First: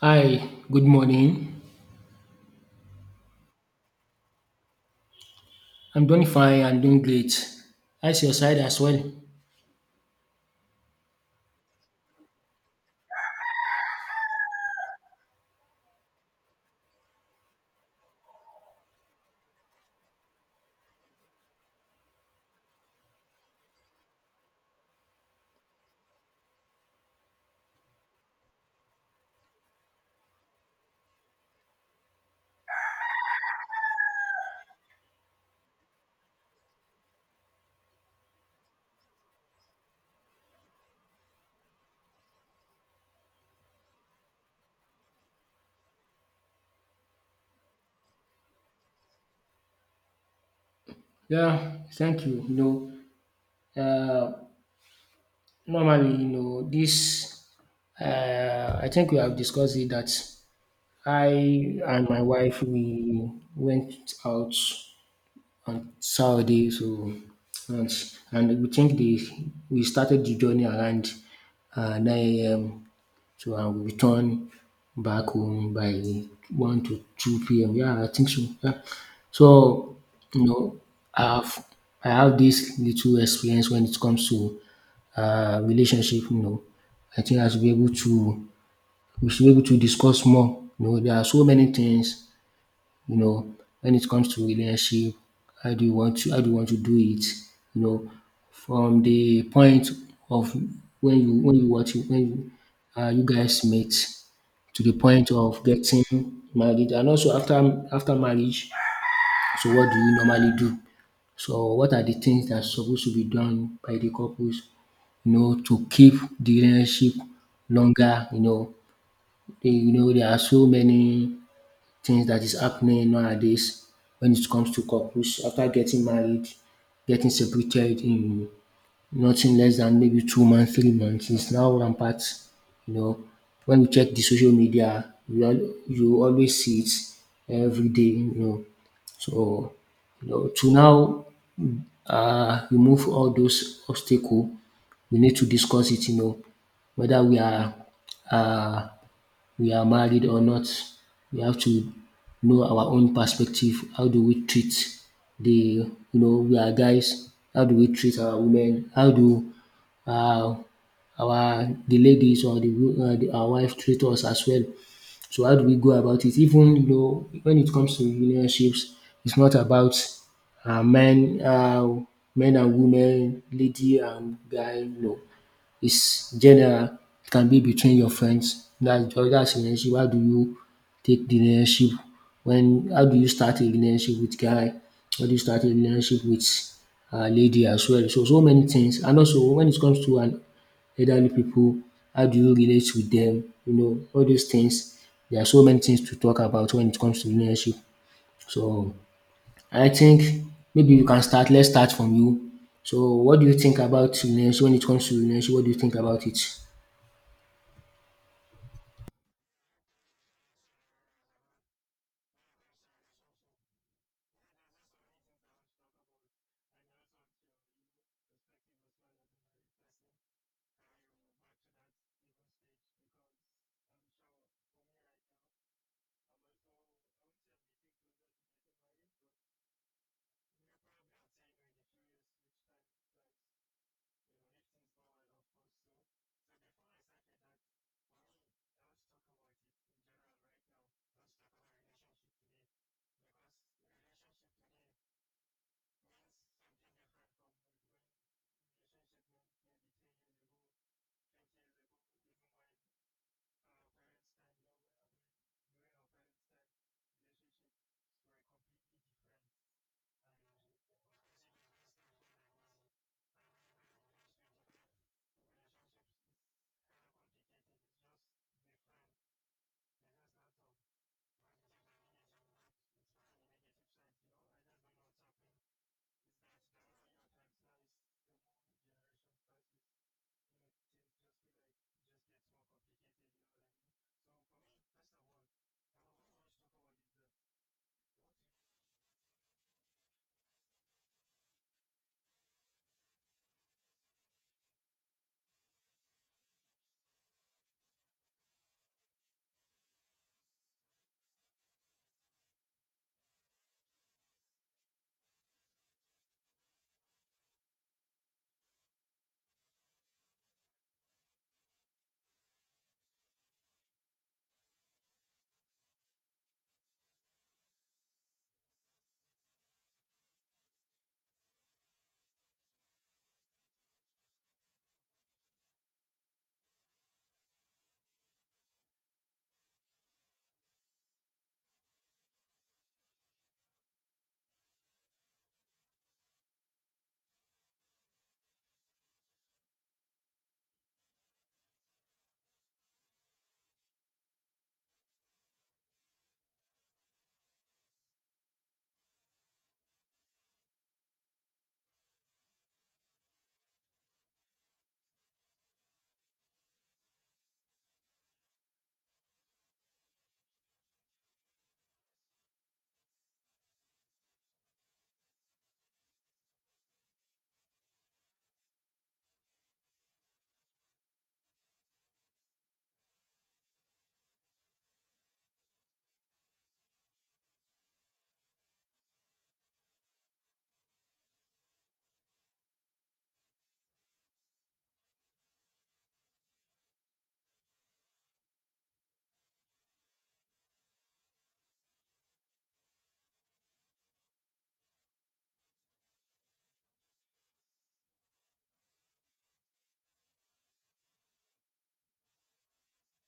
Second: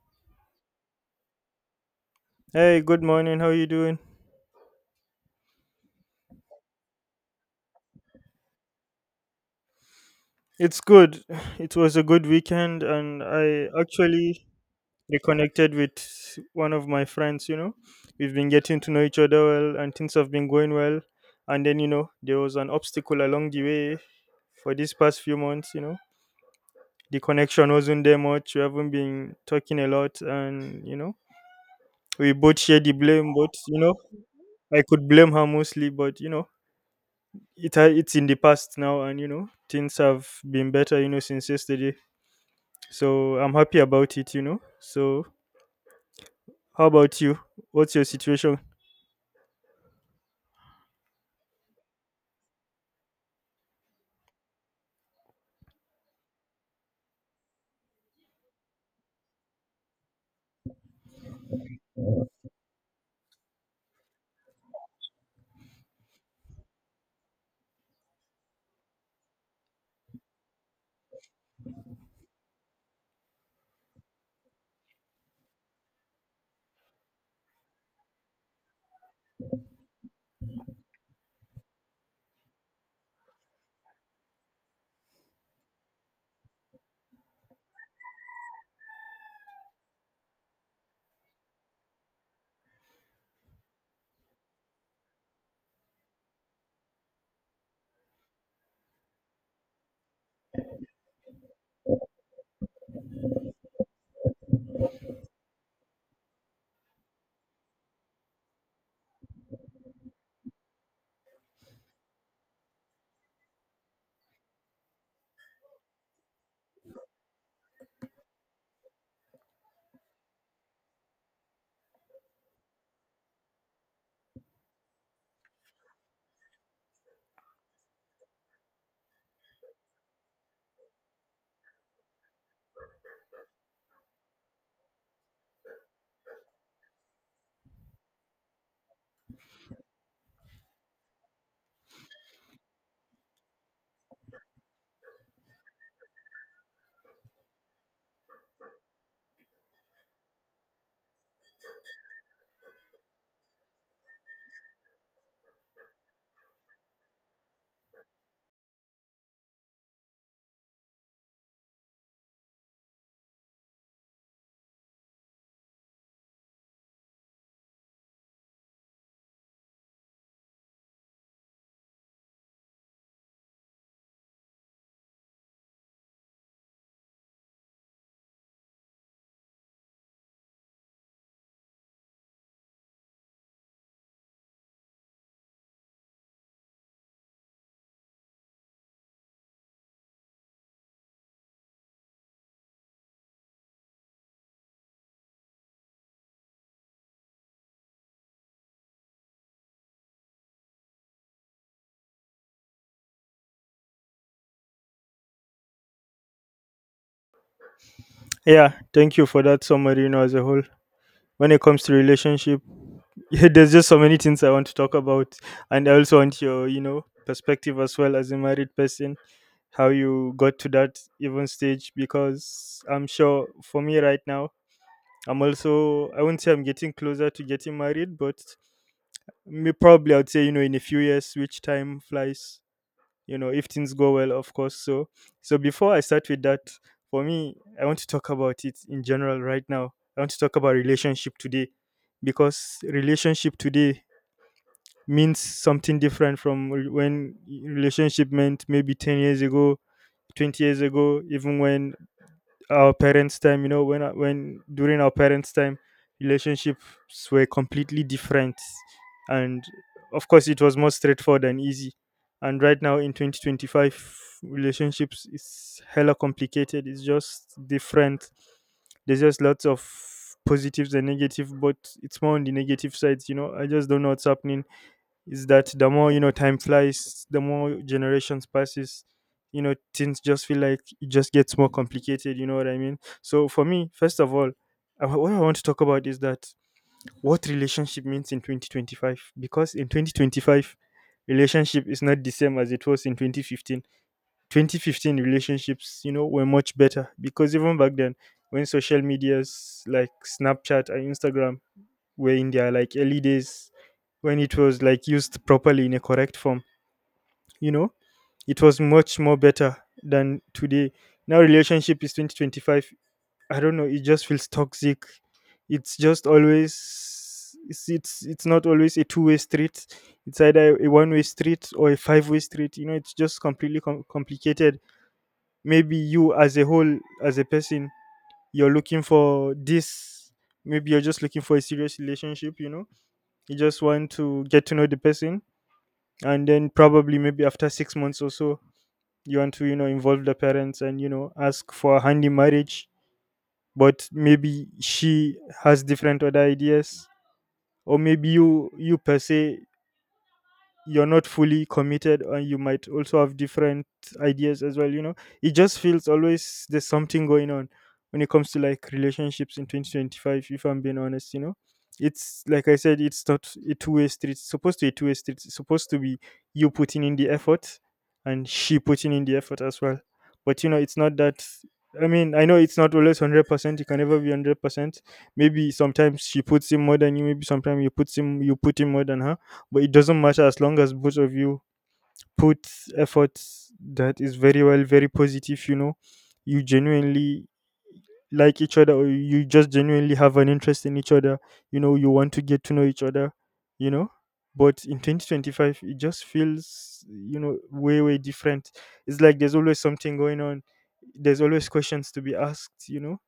Hi, good morning. Hey, good morning. How you doing? I'm doing fine and doing great. How's your side as well? It's good. It was a good weekend, and I actually reconnected with one of my friends. You know, we've been getting to know each other well, and things have been going well. And then, you know, there was an obstacle along the way for these past few months. You know, the connection wasn't there much. We haven't been talking a lot, and you know, we both share the blame. But you know, I could blame her mostly, but you know, it's in the past now, and you know, things have been better. You know, since yesterday. So I'm happy about it, you know. So how about you? What's your situation? Yeah, thank you. Uh, normally, I think we have discussed it that I and my wife, we went out and Saudi. So, and, and we think the we started the journey around 9 a.m. So I will return back home by 1 to 2 p.m. Yeah, I think so. Yeah. So, you know, I've, I have this little experience when it comes to relationship, you know. I think I should be able to, we should be able to discuss more. You know, there are so many things you know, when it comes to relationship, how do you want to do it? You know, from the point of when you watch it, you guys met to the point of getting married and also after marriage. So what do you normally do? So what are the things that supposed to be done by the couples, you know, to keep the relationship longer? You know, there are so many things that is happening nowadays when it comes to couples after getting married, getting separated in nothing less than maybe 2 months, 3 months is now rampant. You know, when you check the social media, you always see it every day. You know, so you know to now remove all those obstacle, we need to discuss it. You know, whether uh, we are married or not. We have to know our own perspective. How do we treat the, you know, we are guys. How do we treat our women? How do uh, our the ladies or the our wife treat us as well? So how do we go about it? Even you know, when it comes to relationships, it's not about uh, men, uh, men and women, lady and guy. No, it's general, it can be between your friends, that's relationship. How do you take the relationship when how do you start a relationship with guy, how do you start a relationship with lady as well. So so many things and also when it comes to an elderly people, how do you relate with them? You know all those things. There are so many things to talk about when it comes to relationship. So I think maybe we can start. Let's start from you. So, what do you think about relationship? When it comes to relationship, what do you think about it? Yeah, thank you for that summary, you know, as a whole. When it comes to relationship, yeah, there's just so many things I want to talk about. And I also want your, you know, perspective as well as a married person, how you got to that even stage, because I'm sure for me right now, I'm also, I wouldn't say I'm getting closer to getting married, but me probably, I'd say, you know, in a few years, which time flies, you know, if things go well, of course. So so before I start with that, for me, I want to talk about it in general. Right now I want to talk about relationship today, because relationship today means something different from relationship meant maybe 10 years ago, 20 years ago, even when our parents' time, you know, when during our parents' time, relationships were completely different, and of course, it was more straightforward and easy. And right now in 2025, relationships is hella complicated. It's just different. There's just lots of positives and negative, but it's more on the negative sides. You know, I just don't know what's happening. Is that the more, you know, time flies, the more generations passes, you know, things just feel like it just gets more complicated, you know what I mean? So for me, first of all, what I want to talk about is that what relationship means in 2025, because in 2025 relationship is not the same as it was in 2015. 2015 relationships, you know, were much better, because even back then, when social medias like Snapchat and Instagram were in their like early days, when it was like used properly in a correct form, you know, it was much more better than today. Now relationship is 2025, I don't know, it just feels toxic. It's just always, it's it's not always a two-way street, it's either a one-way street or a five-way street, you know, it's just completely complicated. Maybe you as a whole, as a person, you're looking for this. Maybe you're just looking for a serious relationship, you know, you just want to get to know the person, and then probably maybe after 6 months or so you want to, you know, involve the parents and, you know, ask for a hand in marriage. But maybe she has different other ideas, or maybe you per se, you're not fully committed and you might also have different ideas as well, you know. It just feels always there's something going on when it comes to like relationships in 2025, if I'm being honest, you know. It's like I said, it's not a two-way street. It's supposed to be a two-way street. It's supposed to be you putting in the effort and she putting in the effort as well. But you know, it's not that. I mean, I know it's not always 100%, it can never be 100%. Maybe sometimes she puts in more than you, maybe sometimes you put in more than her. But it doesn't matter, as long as both of you put effort, that is very well, very positive. You know, you genuinely like each other, or you just genuinely have an interest in each other, you know, you want to get to know each other, you know. But in 2025 it just feels, you know, way way different. It's like there's always something going on, there's always questions to be asked, you know,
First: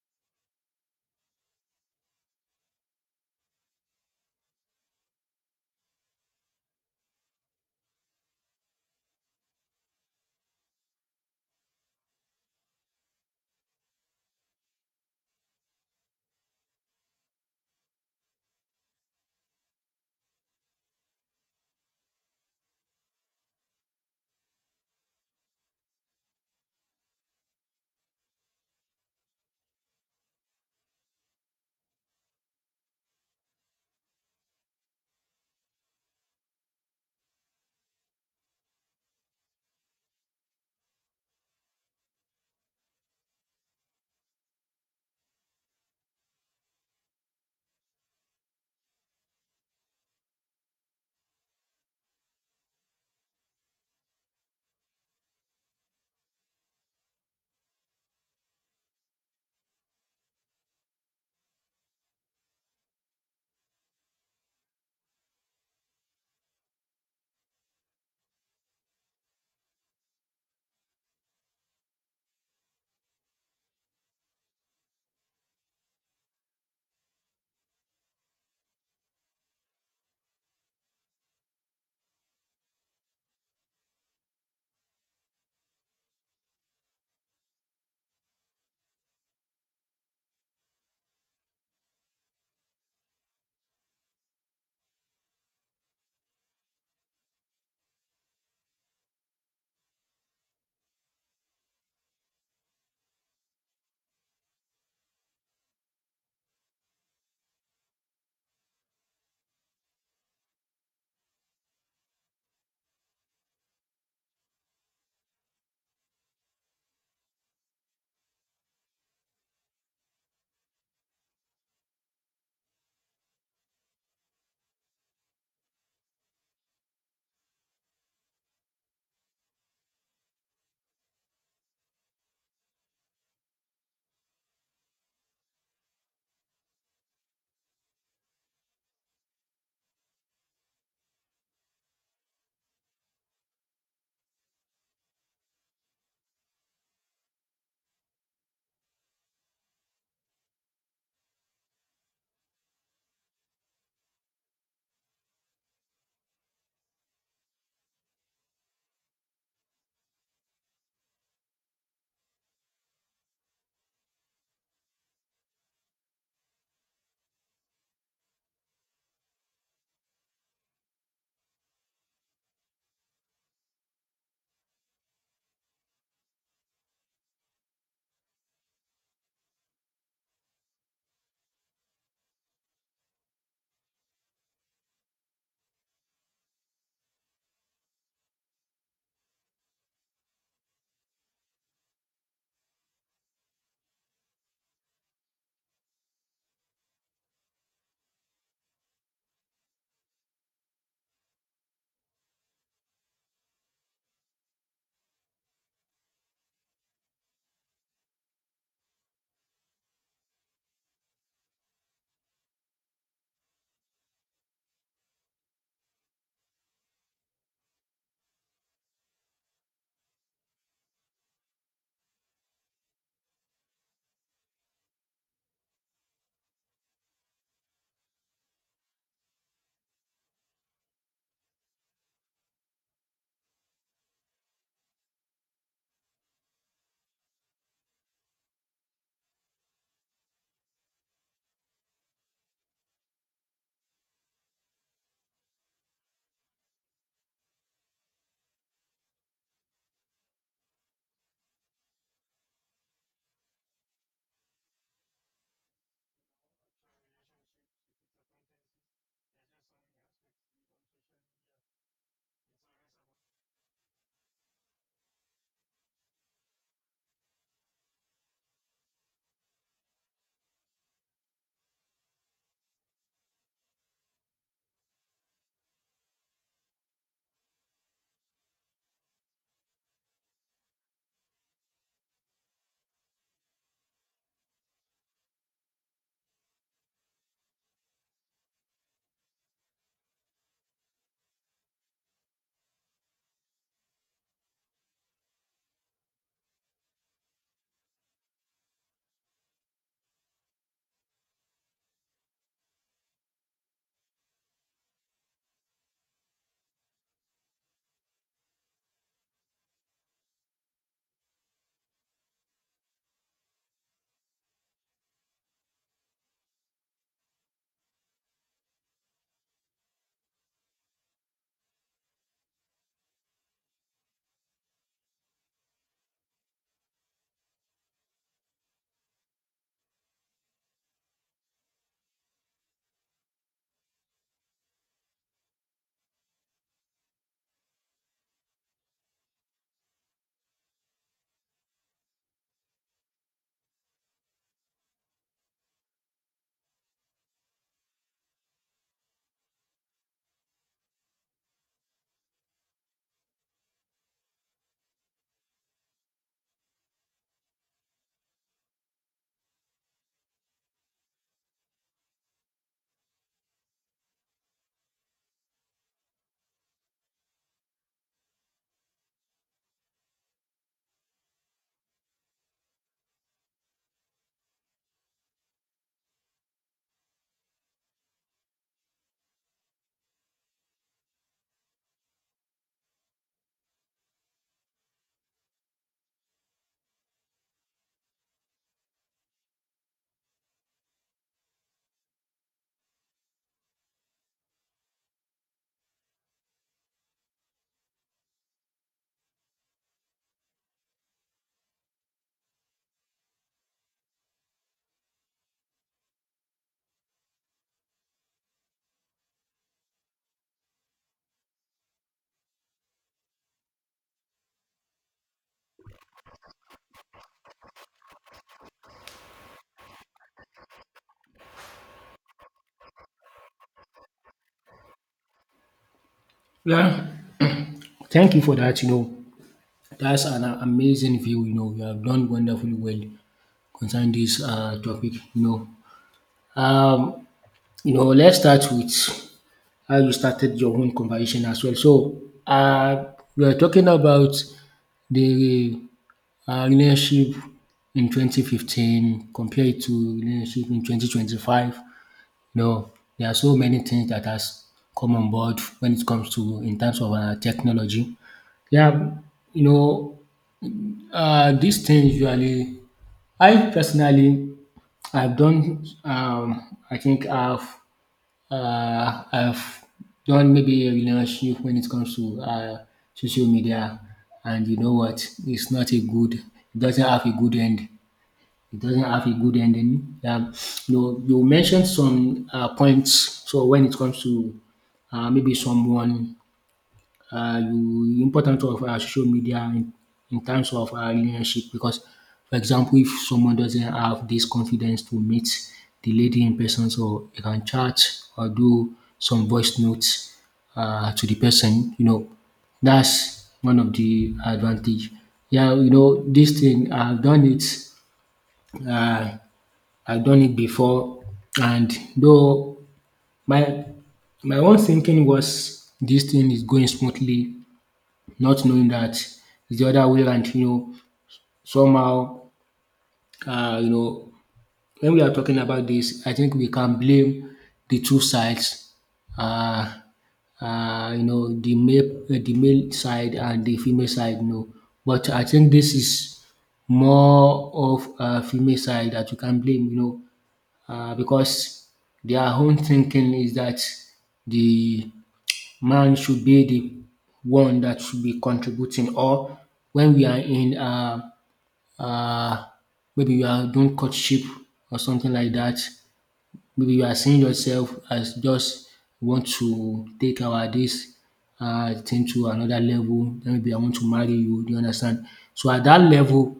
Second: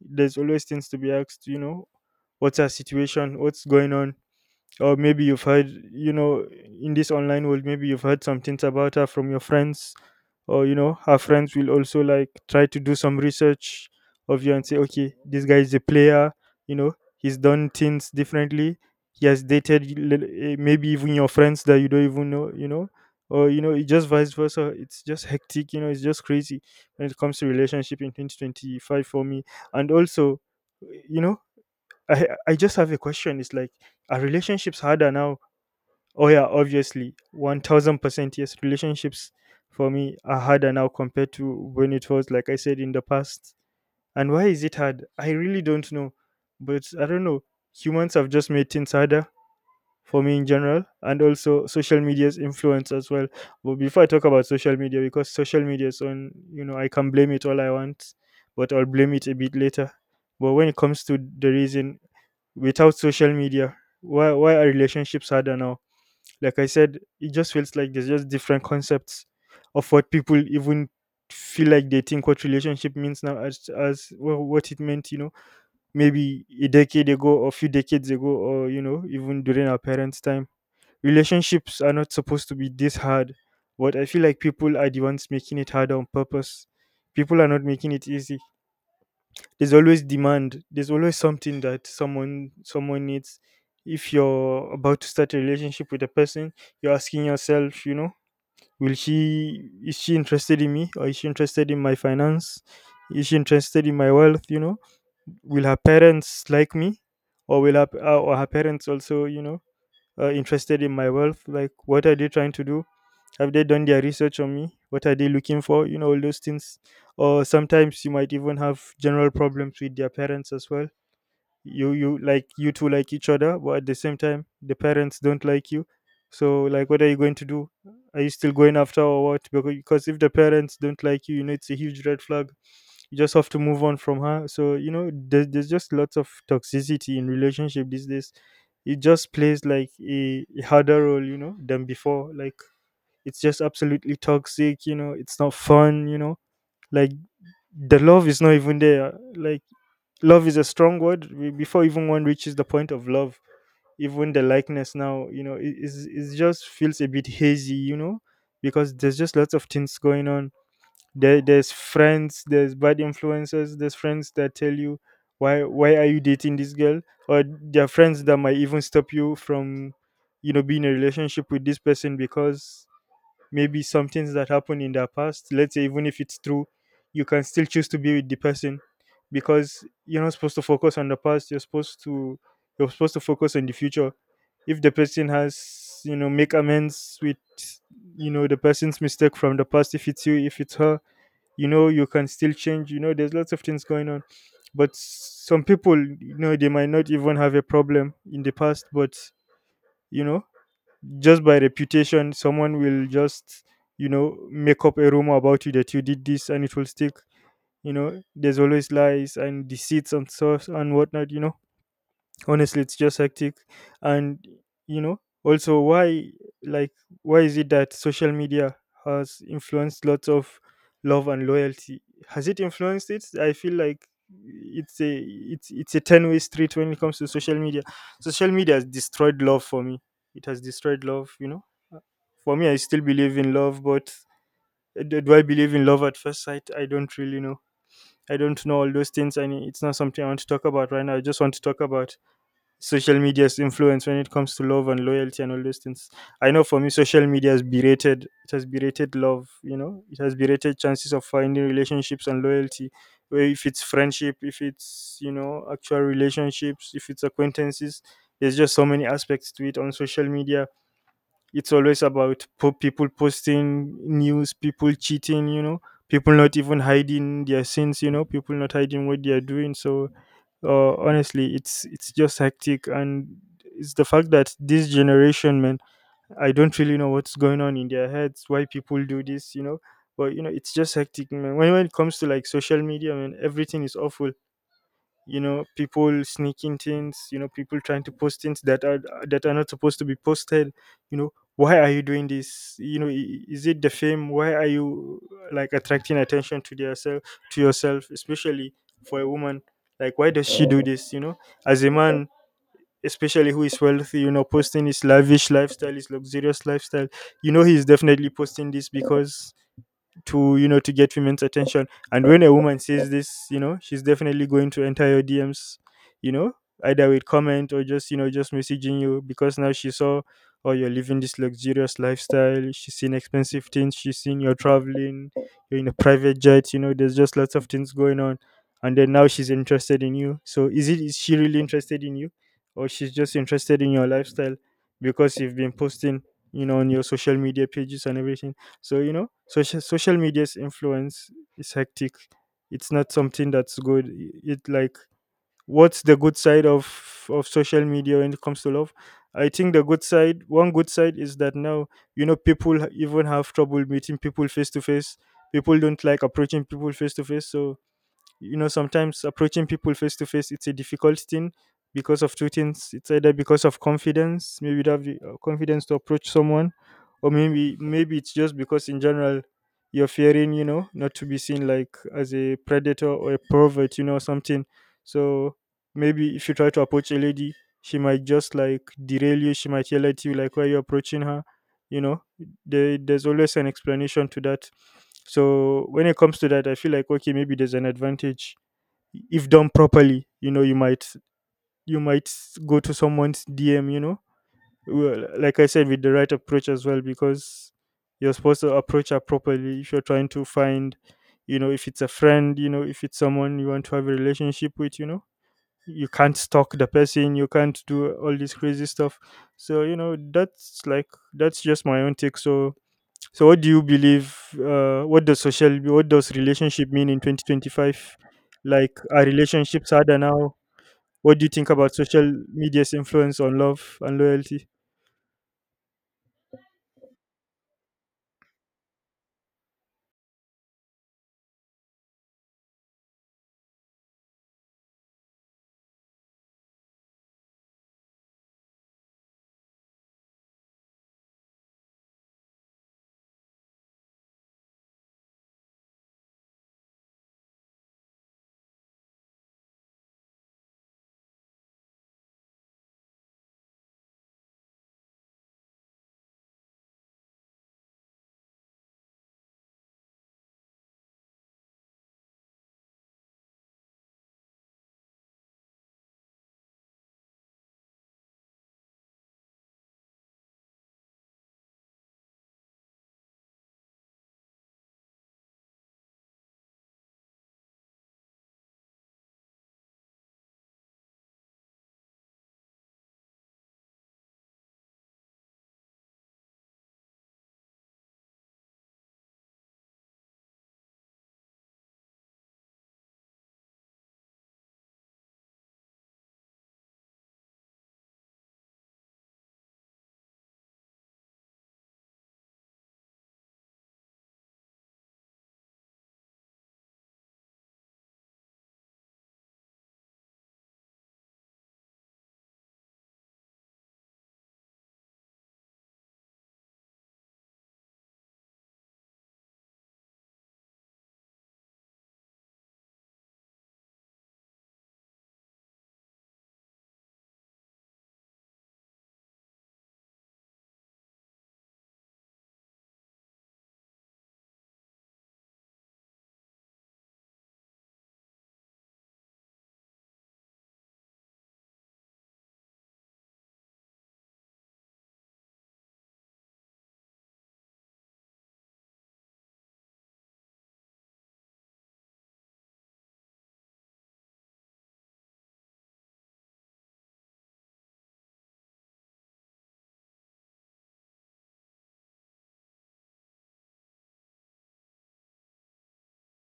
there's always things to be asked, you know. What's our situation, what's going on? Or maybe you've heard, you know, in this online world, maybe you've heard some things about her from your friends, or, you know, her friends will also like try to do some research of you and say, okay, this guy is a player, you know, he's done things differently, he has dated maybe even your friends that you don't even know, you know. Or you know, it just vice versa, it's just hectic, you know, it's just crazy when it comes to relationship in 2025 for me. And also, you know, I just have a question. It's like, are relationships harder now? Oh yeah, obviously, 1,000% yes. Relationships for me are harder now compared to when it was, like I said, in the past. And why is it hard? I really don't know, but I don't know. Humans have just made things harder for me in general, and also social media's influence as well. But before I talk about social media, because social media is on, you know, I can blame it all I want, but I'll blame it a bit later. But when it comes to the reason, without social media, why are relationships harder now? Like I said, it just feels like there's just different concepts of what people even feel like, they think what relationship means now as what it meant, you know, maybe a decade ago or a few decades ago, or you know, even during our parents time. Relationships are not supposed to be this hard, but I feel like people are the ones making it harder on purpose. People are not making it easy. There's always demand. There's always something that someone needs. If you're about to start a relationship with a person, you're asking yourself, you know, will she is she interested in me, or is she interested in my finance? Is she interested in my wealth, you know? Will her parents like me, or will her parents also, you know, interested in my wealth? Like, what are they trying to do? Have they done their research on me? What are they looking for? You know, all those things. Or sometimes you might even have general problems with their parents as well. You like, you two like each other, but at the same time the parents don't like you. So like, what are you going to do? Are you still going after, or what? Because if the parents don't like you know it's a huge red flag. You just have to move on from her. So you know, there's just lots of toxicity in relationship these days. It just plays like a harder role, you know, than before. Like, it's just absolutely toxic, you know, it's not fun, you know. Like, the love is not even there. Like, love is a strong word. Before even one reaches the point of love, even the likeness now, you know, it just feels a bit hazy, you know, because there's just lots of things going on. There, there's friends, there's bad influences, there's friends that tell you, why are you dating this girl? Or there are friends that might even stop you from, you know, being in a relationship with this person, because maybe some things that happened in the past, let's say, even if it's true, you can still choose to be with the person, because you're not supposed to focus on the past. You're supposed to, focus on the future. If the person has, you know, make amends with, you know, the person's mistake from the past, if it's you, if it's her, you know, you can still change. You know, there's lots of things going on. But some people, you know, they might not even have a problem in the past, but you know, just by reputation, someone will just, you know, make up a rumor about you that you did this, and it will stick. You know, there's always lies and deceits and stuff and whatnot, you know. Honestly, it's just hectic. And you know, also, why, like, why is it that social media has influenced lots of love and loyalty? Has it influenced it? I feel like it's a 10-way street when it comes to social media. Social media has destroyed love for me. It has destroyed love, you know. For me, I still believe in love, but do I believe in love at first sight? I don't really know. I don't know all those things, and it's not something I want to talk about right now. I just want to talk about social media's influence when it comes to love and loyalty and all those things. I know for me, social media has berated. It has berated love. You know, it has berated chances of finding relationships and loyalty. Where if it's friendship, if it's you know actual relationships, if it's acquaintances, there's just so many aspects to it on social media. It's always about people posting news, people cheating, you know, people not even hiding their sins, you know, people not hiding what they are doing. So honestly, it's just hectic, and it's the fact that this generation, man, I don't really know what's going on in their heads, why people do this, you know. But you know, it's just hectic, man. When it comes to like social media, man, everything is awful. You know, people sneaking things, you know, people trying to post things that are not supposed to be posted. You know, why are you doing this? You know, is it the fame? Why are you like attracting attention to yourself? To yourself especially, for a woman, like why does she do this, you know? As a man, especially who is wealthy, you know, posting his lavish lifestyle, his luxurious lifestyle, you know, he's definitely posting this because to, you know, to get women's attention. And when a woman says this, you know, she's definitely going to enter your DMs, you know, either with comment or just, you know, just messaging you because now she saw, oh, you're living this luxurious lifestyle. She's seen expensive things, she's seen you're traveling, you're in a private jet. You know, there's just lots of things going on, and then now she's interested in you. So is it, is she really interested in you, or she's just interested in your lifestyle because you've been posting, you know, on your social media pages and everything? So, you know, social media's influence is hectic. It's not something that's good. It, like, what's the good side of social media when it comes to love? I think the good side, one good side is that now, you know, people even have trouble meeting people face to face. People don't like approaching people face to face, so you know sometimes approaching people face to face, it's a difficult thing because of two things. It's either because of confidence, maybe you don't have the confidence to approach someone, or maybe it's just because in general you're fearing, you know, not to be seen like as a predator or a pervert, you know, something. So maybe if you try to approach a lady, she might just like derail you, she might yell at you like why you are approaching her, you know. There's always an explanation to that. So when it comes to that, I feel like okay, maybe there's an advantage. If done properly, you know, you might go to someone's DM, you know, well, like I said, with the right approach as well, because you're supposed to approach her properly if you're trying to find, you know, if it's a friend, you know, if it's someone you want to have a relationship with, you know, you can't stalk the person, you can't do all this crazy stuff. So you know that's like that's just my own take. So so what do you believe, what does social, what does relationship mean in 2025? Like, are relationships harder now? What do you think about social media's influence on love and loyalty? Yeah, thank you for that. You know, that's an amazing view. You know, you have done wonderfully well concerning this topic. Um, you know, let's start with how you started your own conversation as well. So, we are talking about the relationship in 2015 compared to relationship in 2025. No, there are so many things that has come on board when it comes to in terms of technology. Yeah, you know, these things usually, I personally, I've done, I think I've done maybe a relationship when it comes to social media, and you know what, it's not a good, it doesn't have a good end. It doesn't have a good ending. You know, you mentioned some points. So when it comes to uh, maybe someone, you importance of social media in terms of relationship because, for example, if someone doesn't have this confidence to meet the lady in person, so you can chat or do some voice notes to the person. You know, that's one of the advantage. Yeah, you know, this thing I've done it I I've done it before and though my my own thinking was this thing is going smoothly, not knowing that it's the other way around, you know, somehow you know, when we are talking about this, I think we can blame the two sides. Uh, you know, the male side and the female side, you know. But I think this is more of a female side that you can blame, you know, because their own thinking is that the man should be the one that should be contributing or when we are in uh, maybe we are doing courtship or something like that, maybe you are seeing yourself as just want to take our this thing to another level, then maybe I want to marry you, do you understand? So at that level,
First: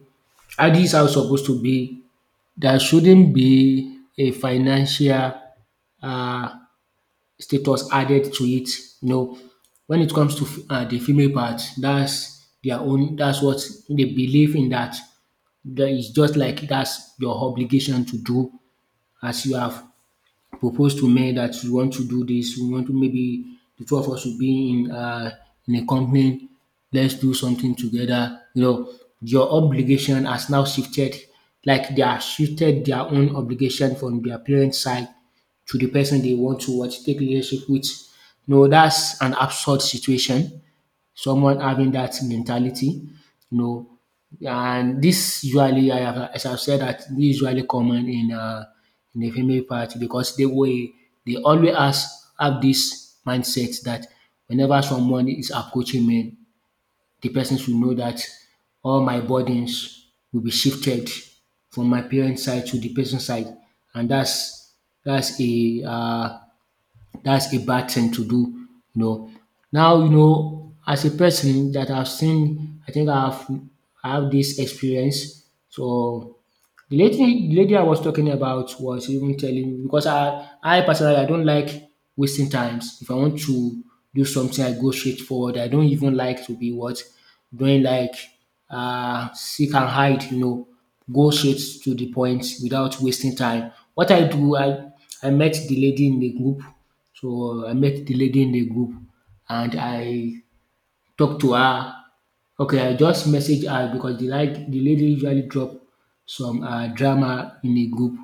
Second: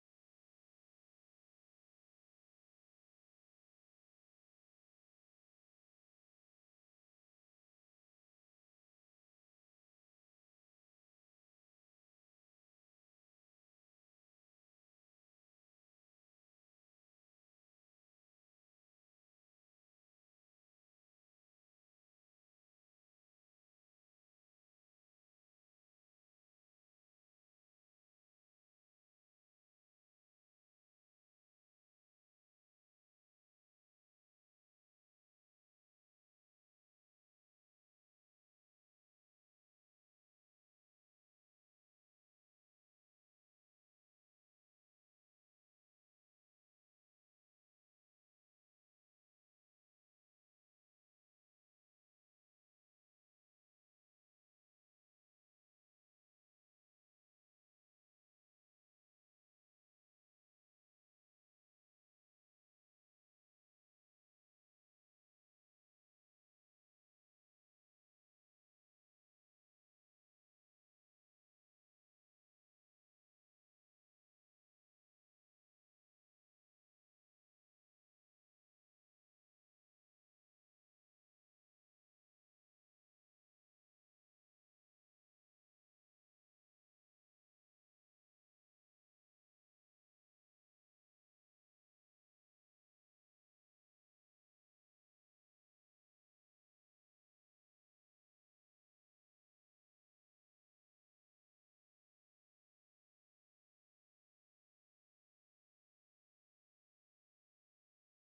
at this house supposed to be, there shouldn't be a financial uh, status added to it. You know, when it comes to the female part, that's their own. That's what they believe in. That is just like that's your obligation to do as you have propose to men that we want to do this, we want to maybe the two of us will be in a company, let's do something together. You know, your obligation has now shifted, like they have shifted their own obligation from their parents' side to the person they want to what take leadership with. No, that's an absurd situation, someone having that mentality, you know. And this usually, I have, as I've said, that this usually common in the female part because they will they always have this mindset that whenever someone is approaching me, the person should know that all my burdens will be shifted from my parents' side to the person's side, and that's a uh, that's a bad thing to do, you know. Now, you know, as a person that I've seen, I think I've I have this experience. So the lady I was talking about was even telling me because I personally I don't like wasting times. If I want to do something, I go straight forward. I don't even like to be what doing like seek and hide, you know, go straight to the point without wasting time. What I do, I met the lady in the group. So I met the lady in the group and I talk to her. Okay, I just message her because the like the lady usually drop some drama in the group.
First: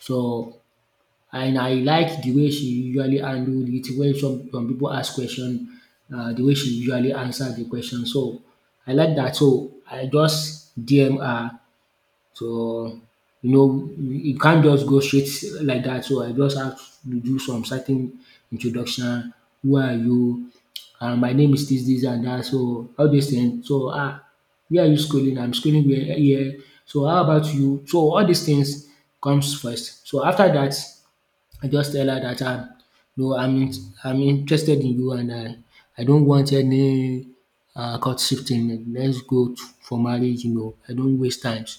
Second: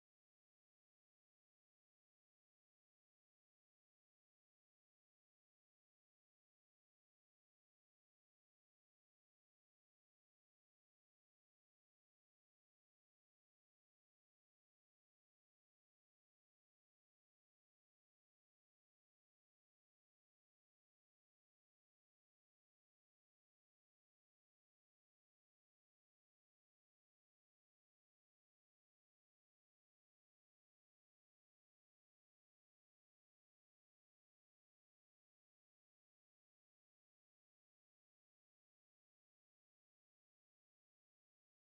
So and I like the way she usually handle it when some people ask question, the way she usually answer the question. So I like that. So I just DM her. So, you know, you can't just go straight like that. So I just have to do some certain introduction. Who are you? My name is this, this, and that. So all these things. So ah, where are you schooling? I'm schooling here. So how about you? So all these things comes first. So after that, I just tell her dat no I'm in I'm interested in you and I don't want any courtship thing. Let's go to for marriage you know. I don't waste times.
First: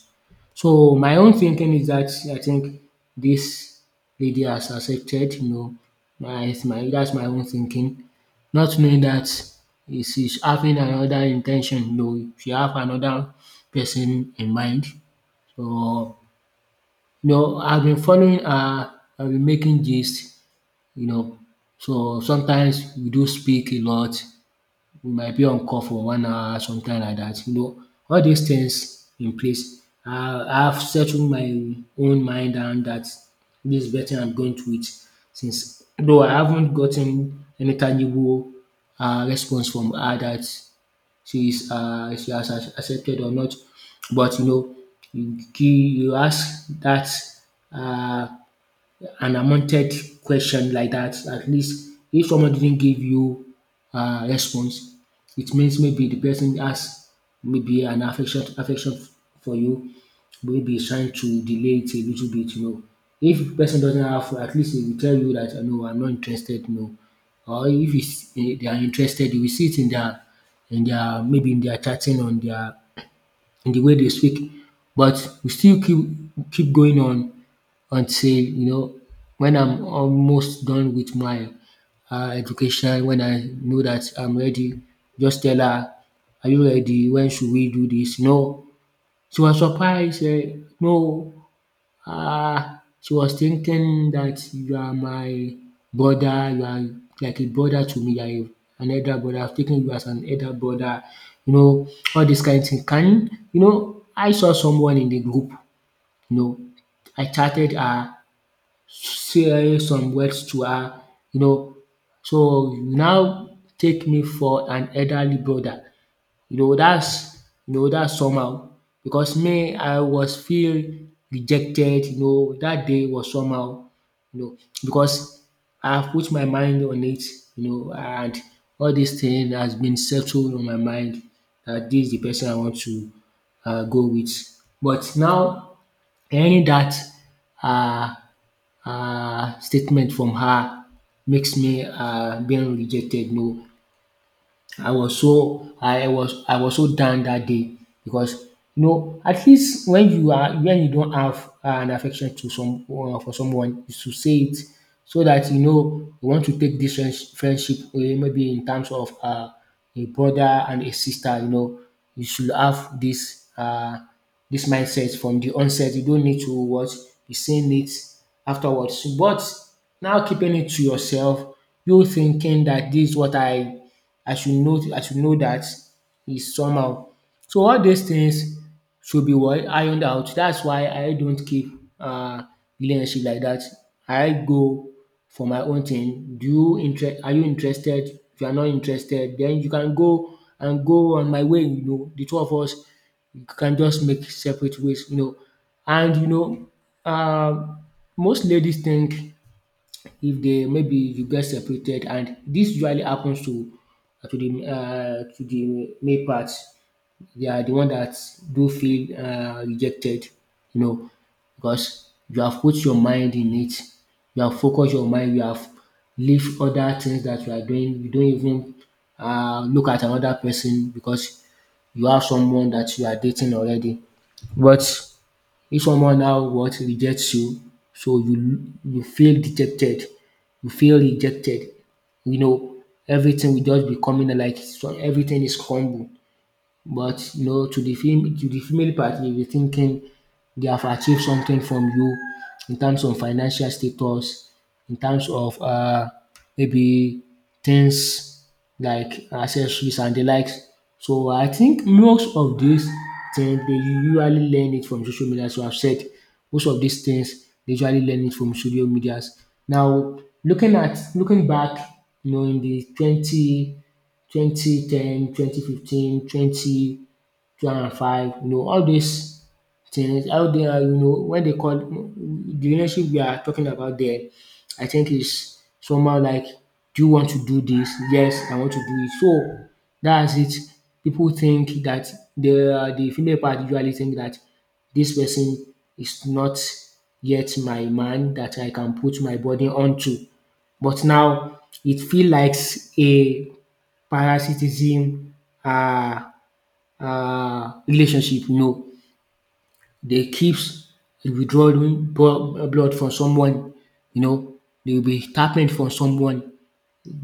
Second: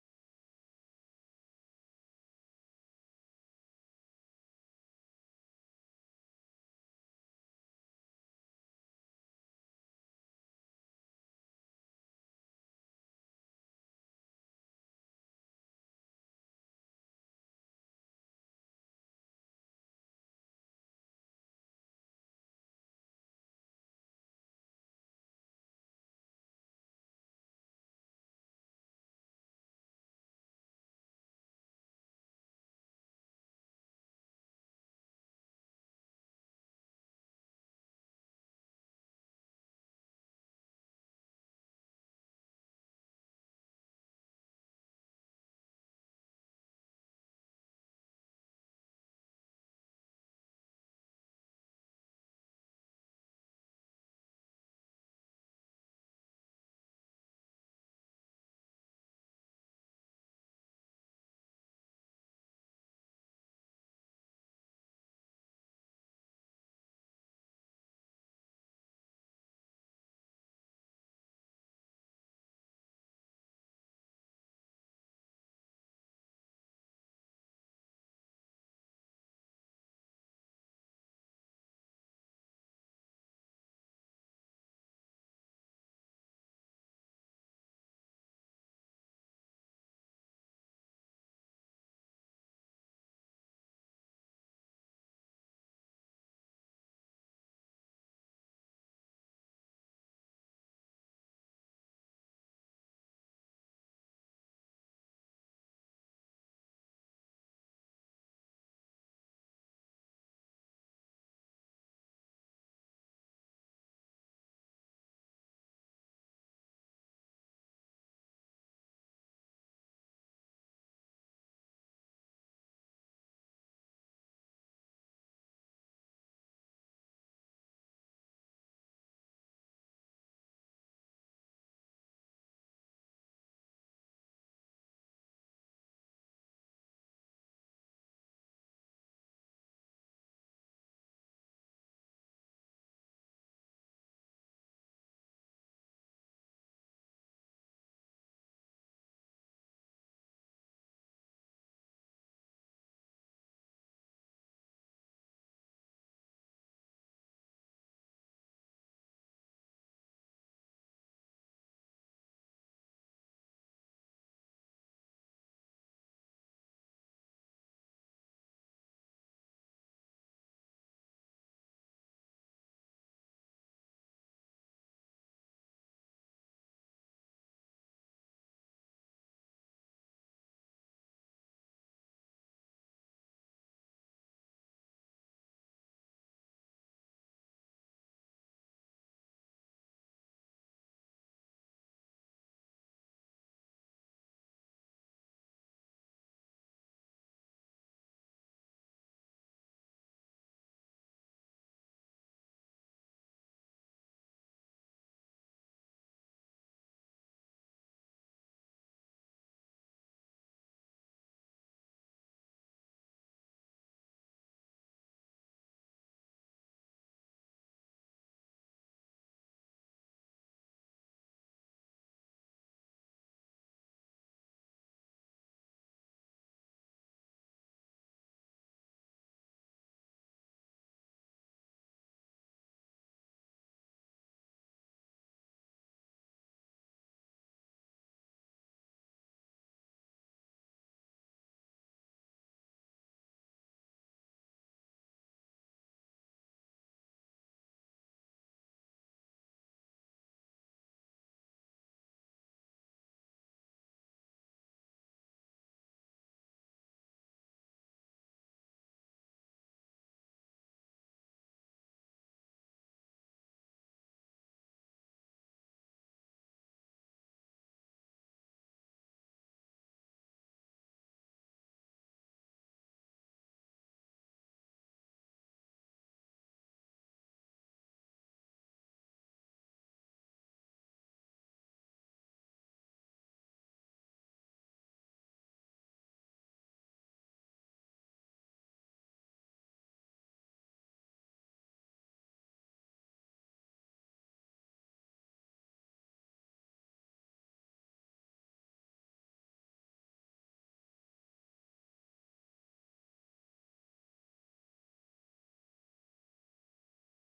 So my own thinking is that I think this lady has accepted you know my that's my own thinking. Not knowing that she's having another intention, ten you know. She have another person in mind. So you know I've been following her, I've been making gist you know. So sometimes we do speak a lot. We might be on call for 1 hour, something like that. You know, all these things in place. I've settled my own mind and that this is better I'm going to it since though I haven't gotten any tangible response from her that she has accepted or not. But you know, you ask that uh, an unwanted question like that, at least if someone didn't give you a response, it means maybe the person has maybe an affection for you, maybe he's trying to delay it a little bit, you know. If the person doesn't have, at least he will tell you that, no, I'm not interested, no. Or if it's, eh, they are interested, you will see it in their, maybe in their chatting, in the way they speak. But we still keep going on until you know when I'm almost done with my education, when I know that I'm ready, just tell her, "Are you ready? When should we do this?" No, she was surprised. Eh, no, she was thinking that you are my brother. You are like a brother to me. You are an elder brother. I've taken you as an elder brother. You know all this kind of thing. Can you know? I saw someone in the group. You know, I chatted her say some words to her, you know, "So you now take me for an elderly brother." That's— dat's somehow because me I was feel rejected, that day was somehow, you know, because I have put my mind on it, and all dis thing has been settled on my mind that this is de person I want to go with. But now, hearing that um statement from her makes me being rejected. No, I was so down that day because you know at least when you don't have an affection to some for someone you should say it so that you know you want to take this friendship, maybe in terms of a brother and a sister. You know, you should have this this mindset from the onset. You don't need to what— be saying it afterwards. But now, keeping it to yourself, you thinking that this is what I should know. I should know that is somehow. So all these things should be what ironed out. That's why I don't keep uh relationship like that. I go for my own thing. Do you interest Are you interested? If you are not interested, then you can go and go on my way, you know. The two of us can just make separate ways, you know. And you know, um most ladies think if they— maybe you get separated, and this usually happens to to the male part. They are the one that do feel rejected, you know, because you have put your mind in it, you have focused your mind, you have leave other things that you are doing, you don't even look at another person because you have someone that you are dating already. But if someone now what rejects you, so you feel dejected, you feel rejected, you know everything will just be coming like so everything is crumble. But you know, to the female party, you'll be thinking they have achieved something from you in terms of financial status, in terms of maybe things like accessories and the likes. So I think most of these things they usually learn it from social media. So I've said most of these things they usually learn it from social medias. Now, looking back, you know, in the twenty twenty ten twenty fifteen twenty two hundred and five, you know, all these things, how they are, you know, when they call the relationship we are talking about there, I think is somehow like, do you want to do this? Yes, I want to do it. So that's it. People think that the female part usually think that this person is not yet my man that I can put my body onto. But now it feels like a parasitism, uh, relationship. You know, they keeps withdrawing blood from someone. You know, they will be tapping from someone,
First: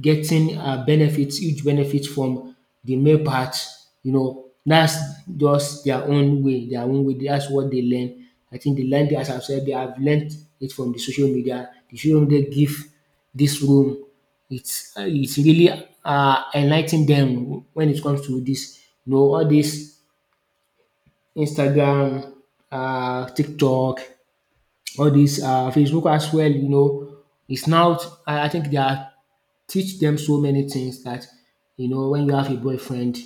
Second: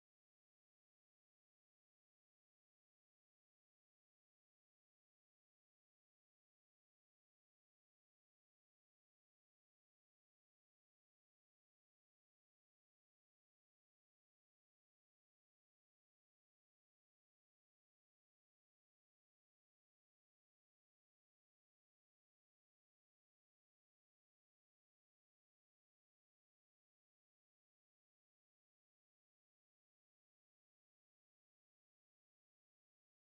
getting benefits, huge benefits from the male part. You know, that's just their own way. Their own way. That's what they learn. I think they learned, as I've said, they have learned it from the social media. The social media give this room. It's it's really enlightening them when it comes to this, you know, all this Instagram, TikTok, all these Facebook as well. You know, it's now. I think they are teach them so many things that you know when you have a boyfriend,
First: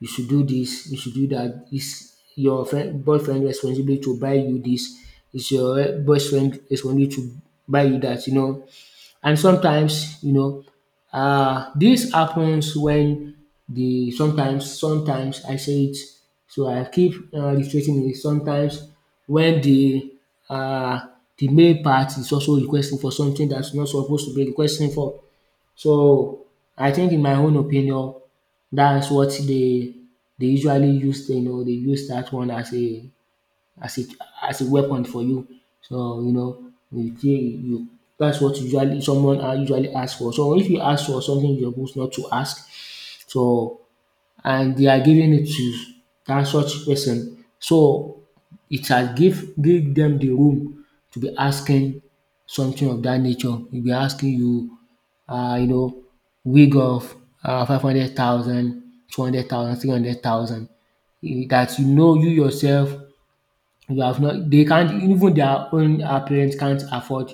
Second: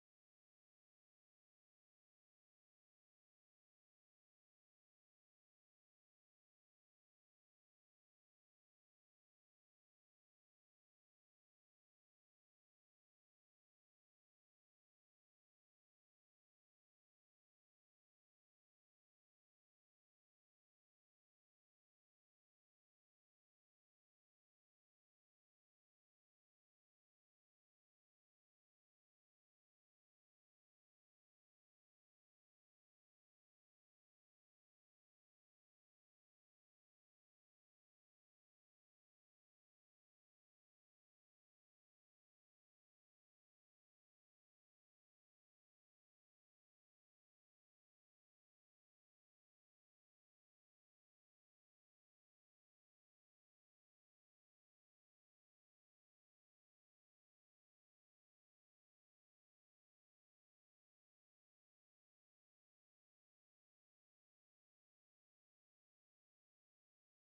you should do this, you should do that. It's your boyfriend responsibility to buy you this. It's your boyfriend responsibility to buy you that. You know, and sometimes, you know, dis happens when the sometimes I say it, so I keep reiterating it sometimes when um the male part is also requesting for something that's not supposed to be requesting for. So I think in my own opinion that's what they usually use, you know, they use that one as a— as a as a weapon for you. So you know you feel you— that's what usually someone are usually ask for. So if you ask for something you're supposed not to ask, so and they are giving it to that such person, so it has give them the room to be asking something of that nature. They'll be asking you you know wig of 500,000, 200,000, 300,000, that you know you yourself you have not— they can't even their own parents can't afford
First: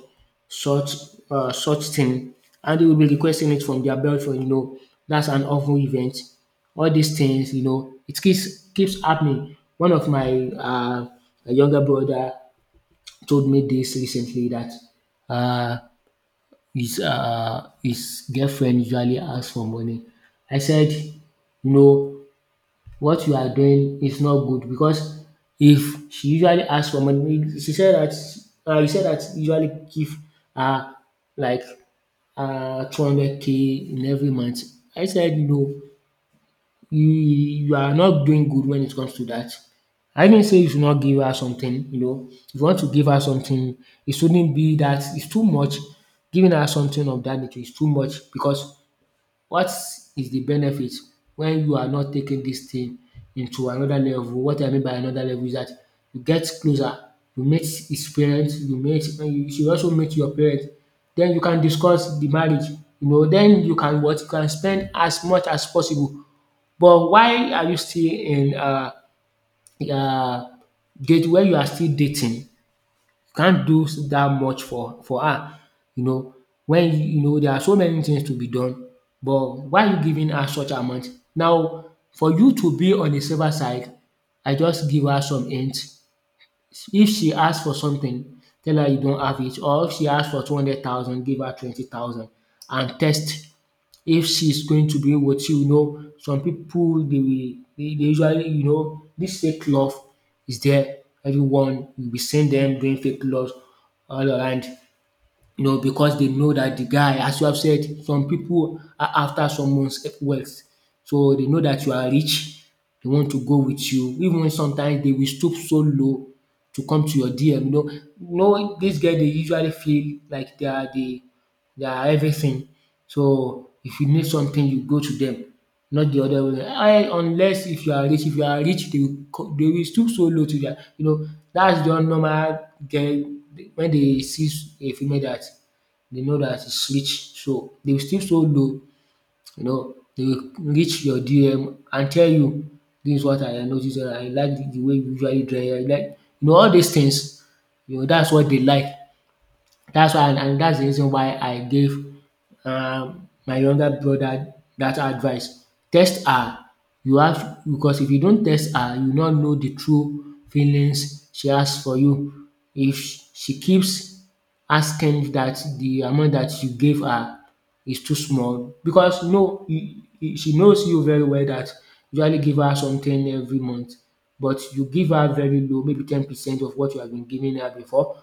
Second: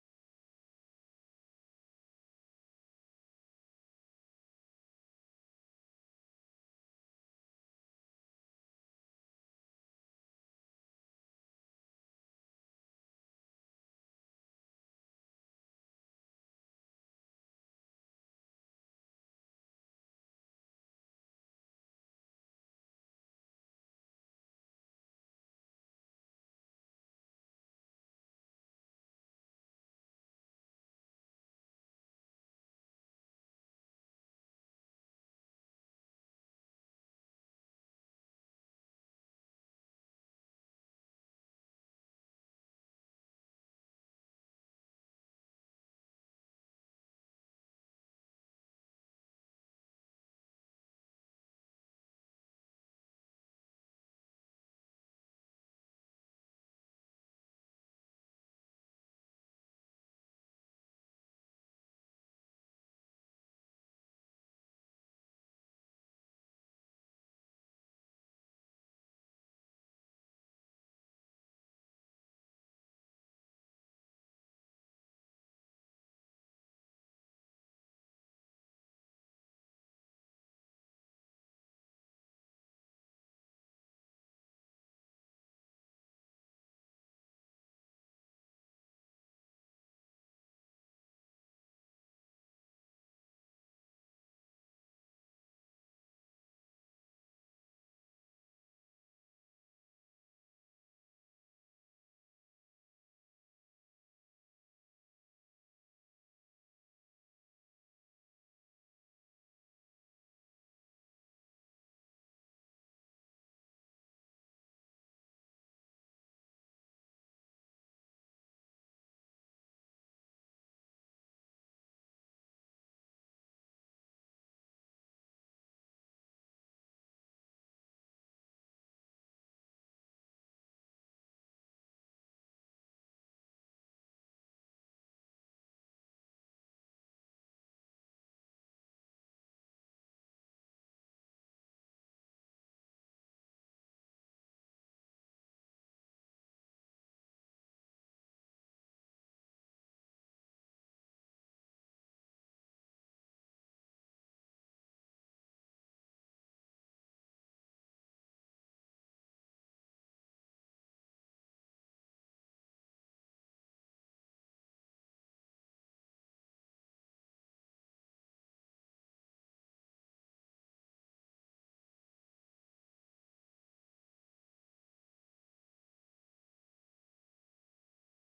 such— such thing, and they will be requesting it from their boyfriend, you know. That's an awful event. All these things, you know, it keeps happening. One of my younger brother told me this recently that uh, his girlfriend usually asks for money. I said, you know, what you are doing is not good because if she usually asks for money, she said that he said that he usually give her like 200k in every month. I said, no, you, you are not doing good when it comes to that. I didn't say you should not give her something, you know. If you want to give her something, it shouldn't be that it's too much. Giving her something of that nature is too much because what is the benefit when you are not taking this thing into another level? What I mean by another level is that you get closer, you meet his parents, you meet, and you should also meet your parents. Then you can discuss the marriage, you know then you can what? You can spend as much as possible. But why are you still in uh date when you are still dating? Can't do that much for her, you know, when you— you know there are so many things to be done, but why you giving her such amount? Now, for you to be on the safer side, I just give her some hints. If she asks for something, tell her you don't have it, or if she asks for 200,000, give her 20,000 and test if she's going to be with you, you know. Some people, they usually, you know, this fake love is there. Everyone will be seeing them doing fake love all around, you know, because they know that the guy, as you have said, some people are after someone's wealth. So they know that you are rich, they want to go with you. Even sometimes they will stoop so low to come to your DM. You know this guy they usually feel like they are the— they are everything. So if you need something, you go to them, not the other way. I Unless if you are rich, if you are rich, they will co they will stoop so low to that. You know, that's the normal girl. When they see a female that— they know that is rich, so they will stoop so low, you know, they will reach your DM and tell you, "This is what I notice, and I like the way you usually dress." I like, you know, all these things, you know, that's what they like. That's why, and that's the reason why I gave my younger brother that advice. Test her. You have— because if you don't test her, you not know the true feelings she has for you. If she keeps asking that the amount that you gave her is too small, because no, she knows you very well that you usually give her something every month, but you give her very low, maybe 10% of what you have been giving her before.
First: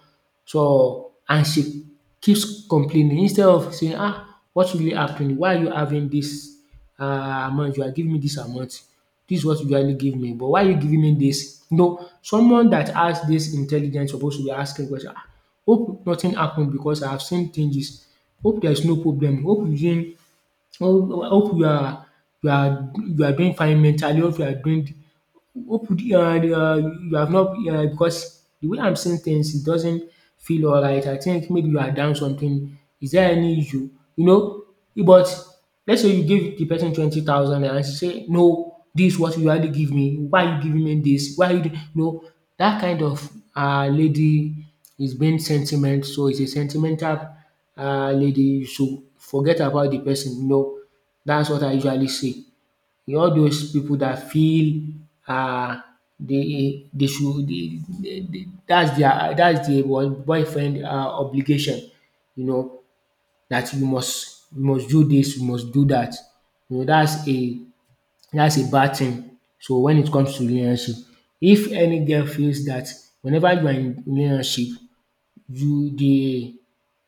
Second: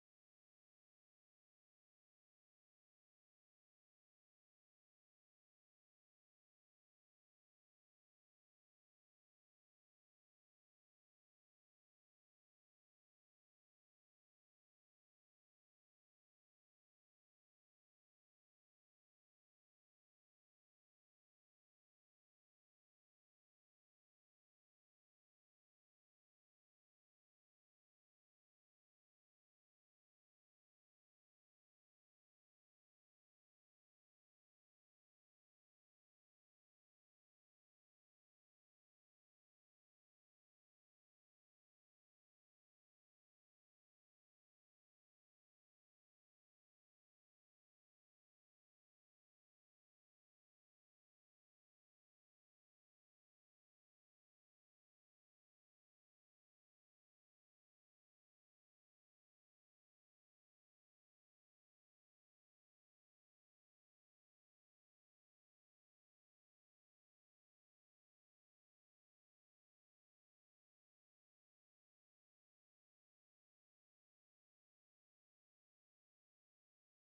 So, and she keeps complaining instead of saying, "Ah, what really happened? Why are you having this uh, amount? You are giving me this amount. This is what you usually give me, but why are you giving me this?" No, someone that has this intelligence supposed to be asking question, "Ah, hope nothing happened because I have seen changes. Hope there is no problem. Hope you didn't— Ho hope you are— you are doing fine mentally, hope you are doing— hope you are— you have not because the way I'm seeing things it doesn't feel alright. I think maybe you are down something. Is there any issue? You know." But let's say you give the person 20,000 and she say, "No, dis what you already give me, why are you giving me this? Why you do—" You know, that kind of lady is being sentiment, so it's a sentimental lady. You should forget about the person. You know, that's what I usually say. You know, all those people that feel uh, they should— that's the one boyfriend obligation. You know that you must do this, you must do that. You know that's a bad thing. So when it comes to relationship, if any girl feels that whenever you are in relationship, you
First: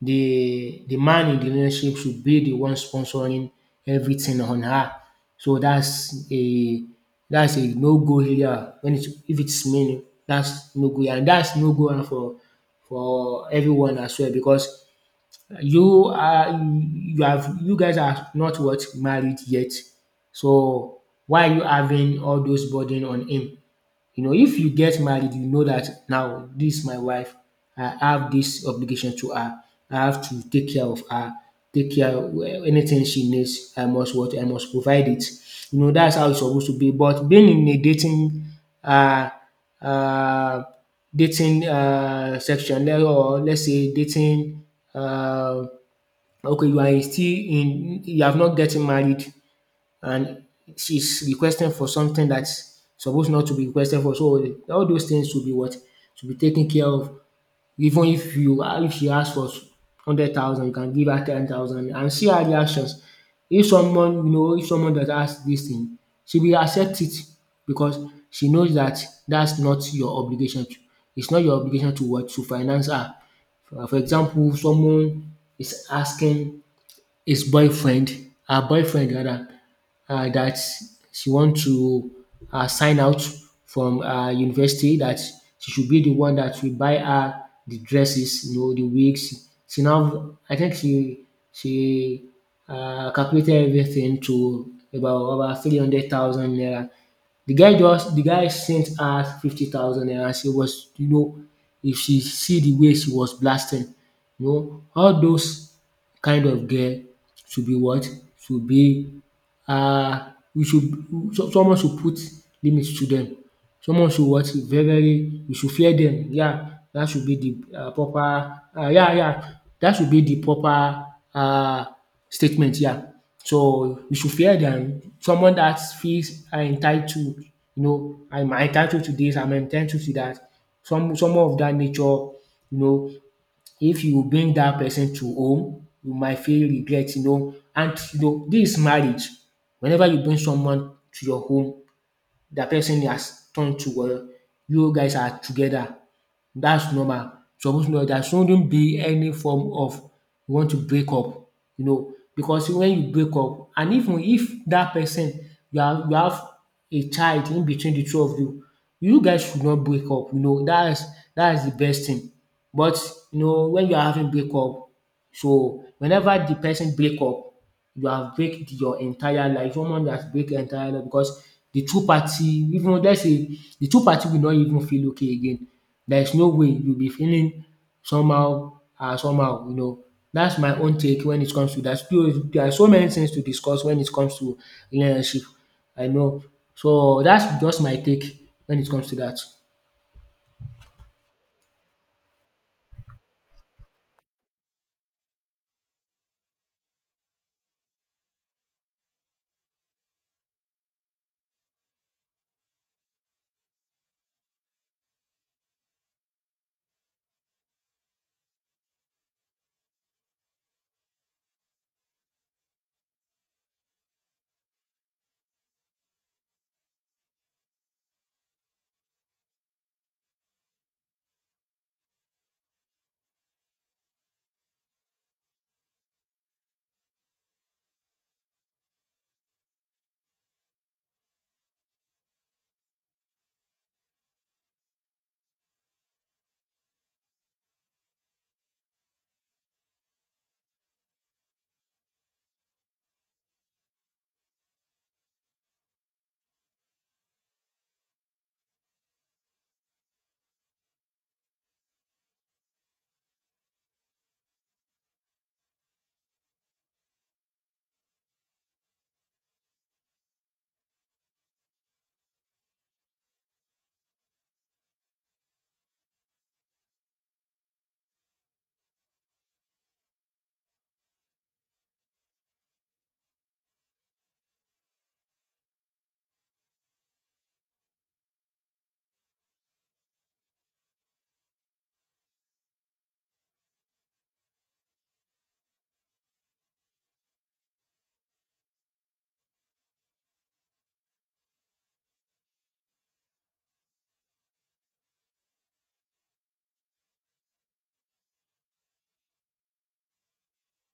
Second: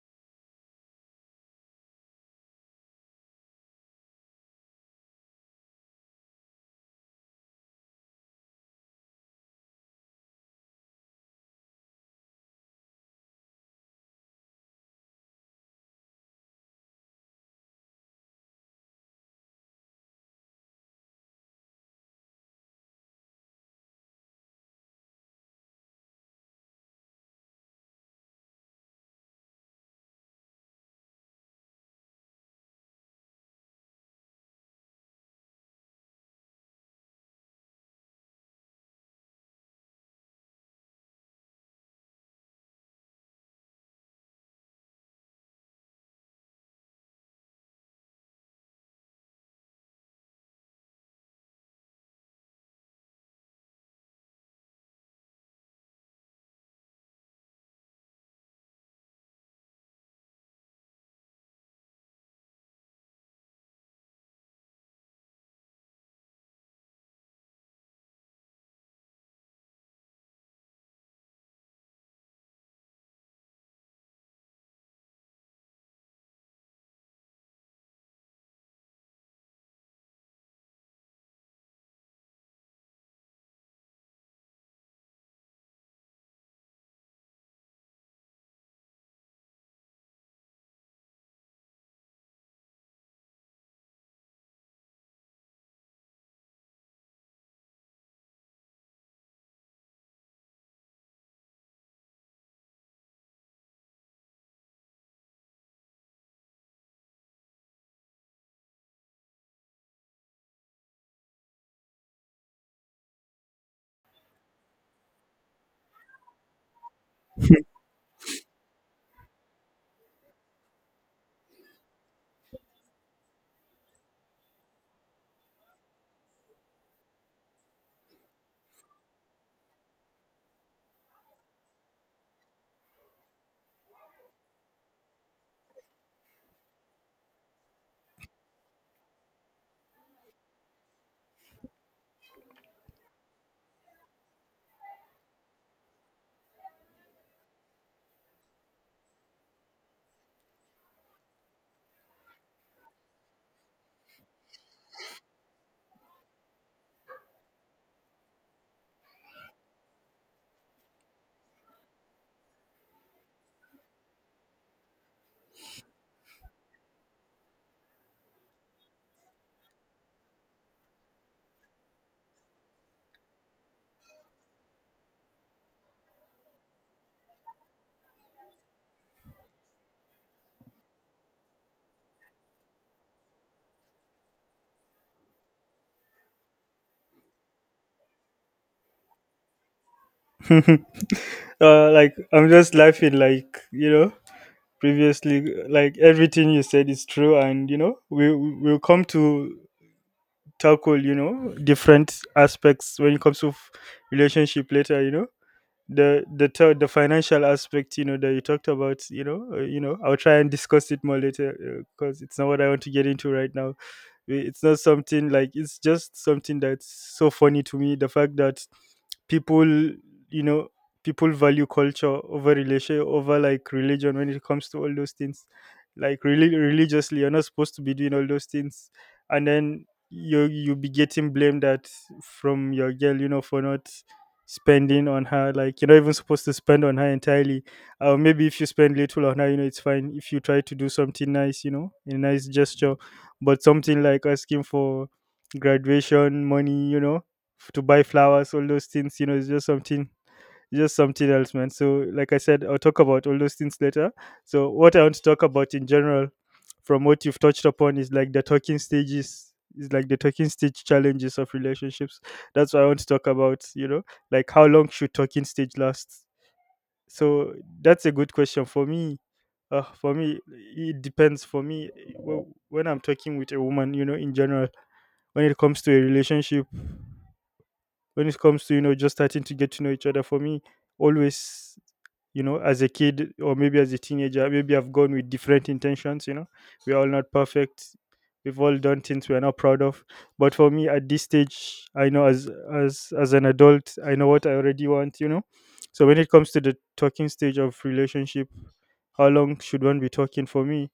the man in the relationship should be the one sponsoring everything on her. So that's a no go area. When it if it's me, that's no go, and that's no go for everyone as well, because you guys are not what married yet. So why are you having all those burden on him? You know, if you get married, you know that now this is my wife. I have this obligation to her. I have to take care of her, take care of anything she needs. I must what I must provide it. You know, that's how it's supposed to be. But being in a uh uh dating section, or let's say, dating, uh okay, you are still in you have not getting married, and she's requesting for something that's supposed not to be requested for. So all those things should be what? Should be taken care of. Even if you if she asks for 100,000, you can give her 10,000 and see her reactions. If someone you know if someone that asks this thing, she will accept it because she knows that that's not your obligation. It's not your obligation to what? To finance her. For example, someone is asking his boyfriend, her boyfriend rather, that she want to sign out from university, that she should be the one that will buy her the dresses, the wigs. She now, I think she she calculated everything to about 300,000 naira. The guy sent her 50,000 naira. She was, you know, if she see the way she was blasting, you know, all those kind of girl should be what? Should be. um we should Someone should put limit to dem. Someone should what? Very very We should fear dem. Yeah, dat should be de proper, yeah, yeah, dat should be de proper, um statement, yeah. So we should fear dem. Someone dat feels are entitled, you know, am entitled to dis, am entitled to dat. Someone of dat nature, you know, if you bring that person to home, you might feel regret, you know, and you know this is marriage. Whenever you bring someone to your home, that person has turned to, well, you guys are together. That's normal. Suppose know, there shouldn't be any form of, you want to break up, you know, because when you break up, and even if that person you have a child in between the two of you, you guys should not break up. You know, that is the best thing. But you know, when you are having break up, so whenever the person break up, you have break your entire life. Someone that has break entire life, because the two party even let's say the two party will not even feel okay again. There is no way you'll be feeling somehow and somehow, you know. That's my own take when it comes to that. Still, there are so many things to discuss when it comes to relationship. I know. So that's just my take when it comes to that. Like, I'm just laughing. Like, you know, previously, like everything you said is true, and you know, we'll come to tackle, you know, different aspects when it comes to relationship later. You know. The financial aspect, you know, that you talked about, you know, you know, I'll try and discuss it more later because it's not what I want to get into right now. It's not something like, it's just something that's so funny to me. The fact that people, you know, people value culture over relation, over like religion, when it comes to all those things. Like really religiously, you're not supposed to be doing all those things, and then you be getting blamed at from your girl, you know, for not spending on her. Like, you're not even supposed to spend on her entirely, or maybe if you spend little on her, you know, it's fine. If you try to do something nice, you know, a nice gesture. But something like asking for graduation money, you know, to buy flowers, all those things, you know, it's just something else, man. So, like I said, I'll talk about all those things later. So, what I want to talk about in general, from what you've touched upon, is like the talking stages, is like the talking stage challenges of relationships. That's what I want to talk about, you know, like how long should talking stage last? So that's a good question for me. For me, it depends. For me, wh- when I'm talking with a woman, you know, in general, when it comes to a relationship, when it comes to you know just starting to get to know each other, for me, always, you know, as a kid or maybe as a teenager, maybe I've gone with different intentions. You know, we're all not perfect, we've all done things we're not proud of. But for me at this stage, I know, as as an adult, I know what I already want, you know. So when it comes to the talking stage of relationship, how long should one be talking? For me,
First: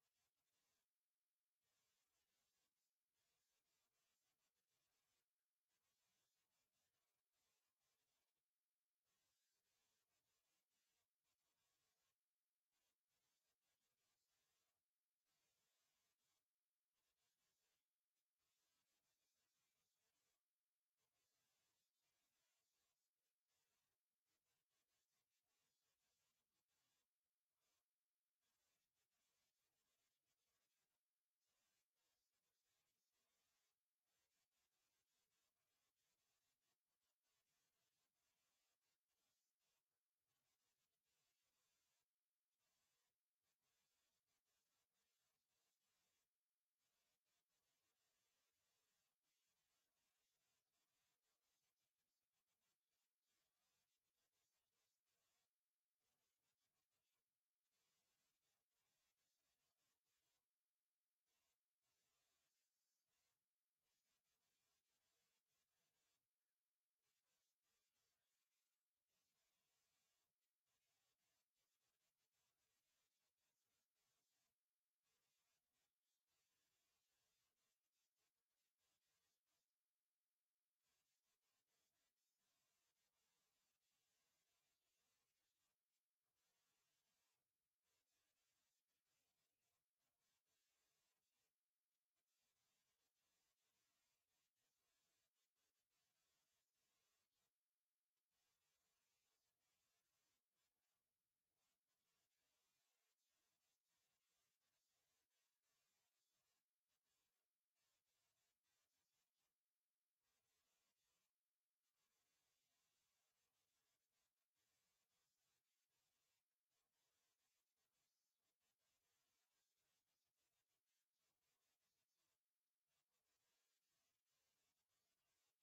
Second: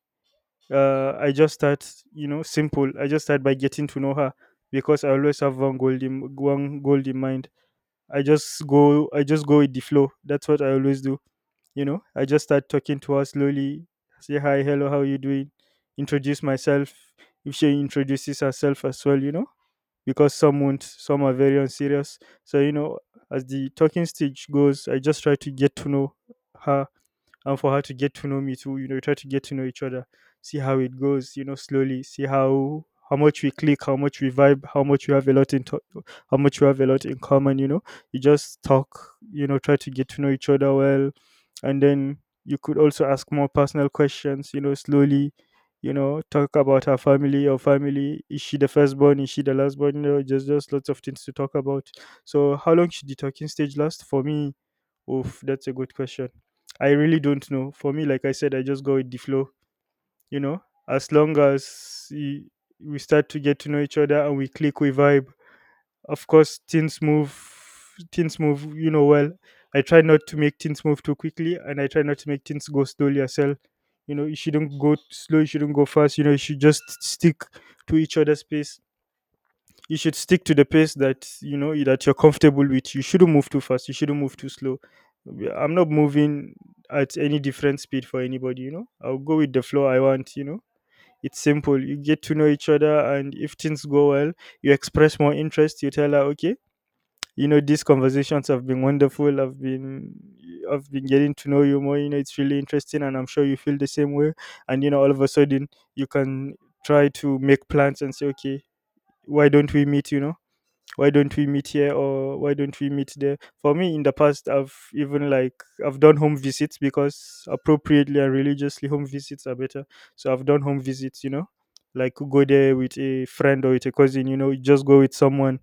I just start, you know, simple. I just start by getting to know her, because I always have one goal in mind. I just go with the flow. That's what I always do. You know, I just start talking to her slowly. Say hi, hello, how you doing? Introduce myself. If she introduces herself as well, you know, because some won't, some are very unserious, so you know, as the talking stage goes, I just try to get to know her, and for her to get to know me too. You know, we try to get to know each other, see how it goes. You know, slowly see how much we click, how much we vibe, how much we have a lot how much we have a lot in common. You know, you just talk. You know, try to get to know each other well, and then you could also ask more personal questions. You know, slowly. You know, talk about her family or family. Is she the firstborn? Is she the lastborn? You know, just lots of things to talk about. So, how long should the talking stage last? For me, oof, that's a good question. I really don't know. For me, like I said, I just go with the flow. You know, as long as we start to get to know each other and we click, we vibe. Of course, things move. Things move. You know well. I try not to make things move too quickly, and I try not to make things go slowly as well. You know, you shouldn't go slow. You shouldn't go fast. You know, you should just stick to each other's pace. You should stick to the pace that you know that you're comfortable with. You shouldn't move too fast, you shouldn't move too slow. I'm not moving at any different speed for anybody. You know, I'll go with the flow. I want, you know, it's simple. You get to know each other, and if things go well, you express more interest. You tell her, okay, you know, these conversations have been wonderful. I've been getting to know you more. You know, it's really interesting, and I'm sure you feel the same way. And, you know, all of a sudden, you can try to make plans and say, okay, why don't we meet? You know, why don't we meet here, or why don't we meet there? For me, in the past, I've even like, I've done home visits, because appropriately and religiously, home visits are better. So I've done home visits. You know, like go there with a friend or with a cousin. You know, just go with someone,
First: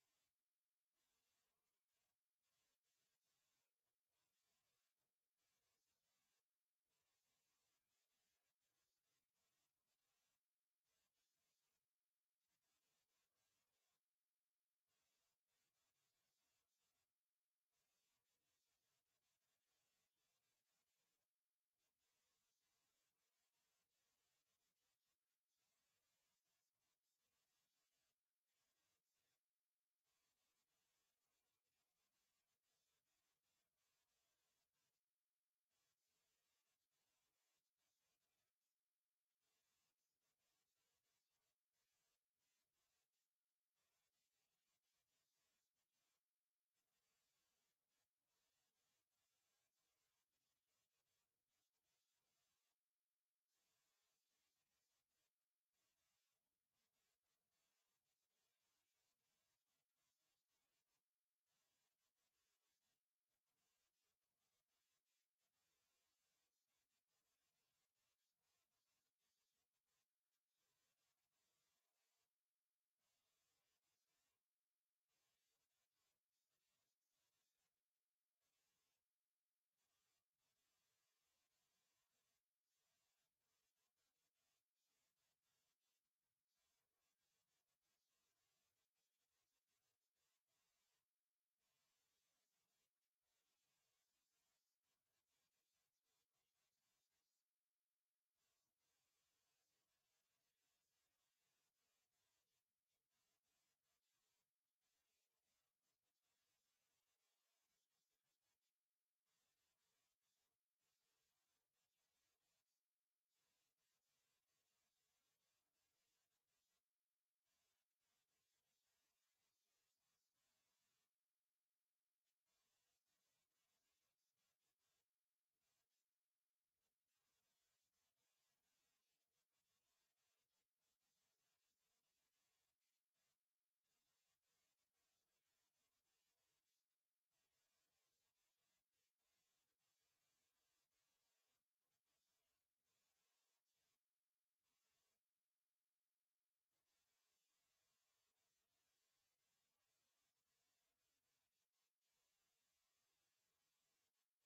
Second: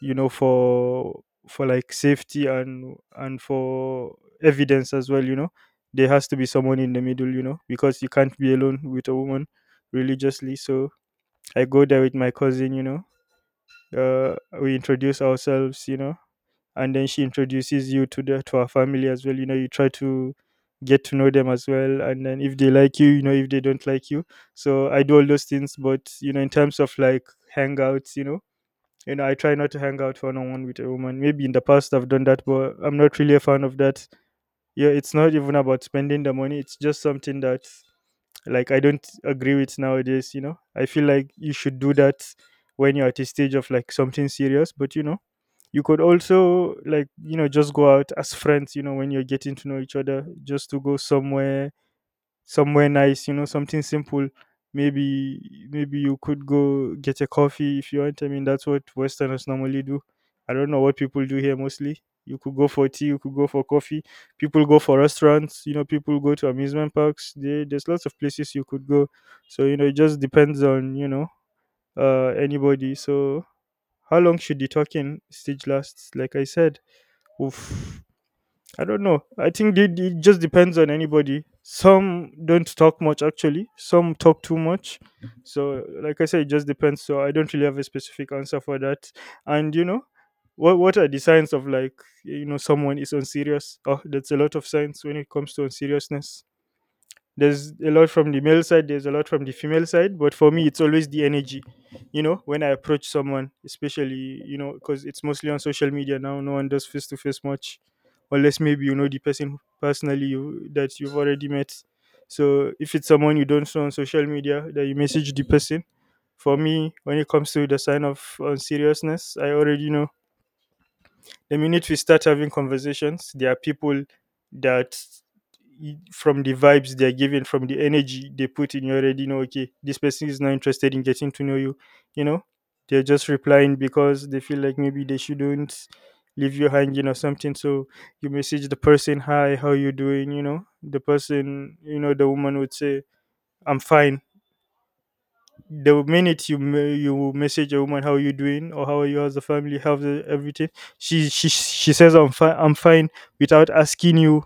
you know, for like safety, and for evidence as well. You know, there has to be someone in the middle, you know, because you can't be alone with a woman religiously. So I go there with my cousin. Uh, we introduce ourselves, you know, and then she introduces you to the to her family as well. You know, you try to get to know them as well, and then if they like you know, if they don't like you. So I do all those things, but you know, in terms of like hangouts, I try not to hang out one on one with a woman. Maybe in the past I've done that, but I'm not really a fan of that. Yeah, it's not even about spending the money. It's just something that, like, I don't agree with nowadays. You know, I feel like you should do that when you're at a stage of like something serious. But you know, you could also, like, you know, just go out as friends. You know, when you're getting to know each other, just to go somewhere nice. You know, something simple. Maybe maybe you could go get a coffee if you want. I mean, that's what Westerners normally do. I don't know what people do here mostly. You could go for tea, you could go for coffee, people go for restaurants. You know, people go to amusement parks. There's lots of places you could go. So you know, it just depends on, you know, anybody. So how long should the talking stage last? Like I said, Oof, I don't know. I think it just depends on anybody. Some don't talk much, actually. Some talk too much. So like I said, it just depends. So I don't really have a specific answer for that. And, you know, what are the signs of like, you know, someone is unserious? Oh, that's a lot of signs when it comes to unseriousness. There's a lot from the male side, there's a lot from the female side, but for me, it's always the energy. You know, when I approach someone, especially, you know, because it's mostly on social media now, no one does face to face much, unless maybe you know the person personally, you, that you've already met. So if it's someone you don't know on social media, that you message the person, for me, when it comes to the sign of on seriousness, I already know the minute we start having conversations. There are people that from the vibes they're giving, from the energy they put in, you already know, okay, this person is not interested in getting to know you. You know, they're just replying because they feel like maybe they shouldn't leave you hanging or something. So you message the person, hi, how you doing? You know, the person, you know, the woman would say, I'm fine. The minute you message a woman, how you doing, or how are you, how's the family, how's everything, she says, I'm fine, I'm fine, without asking you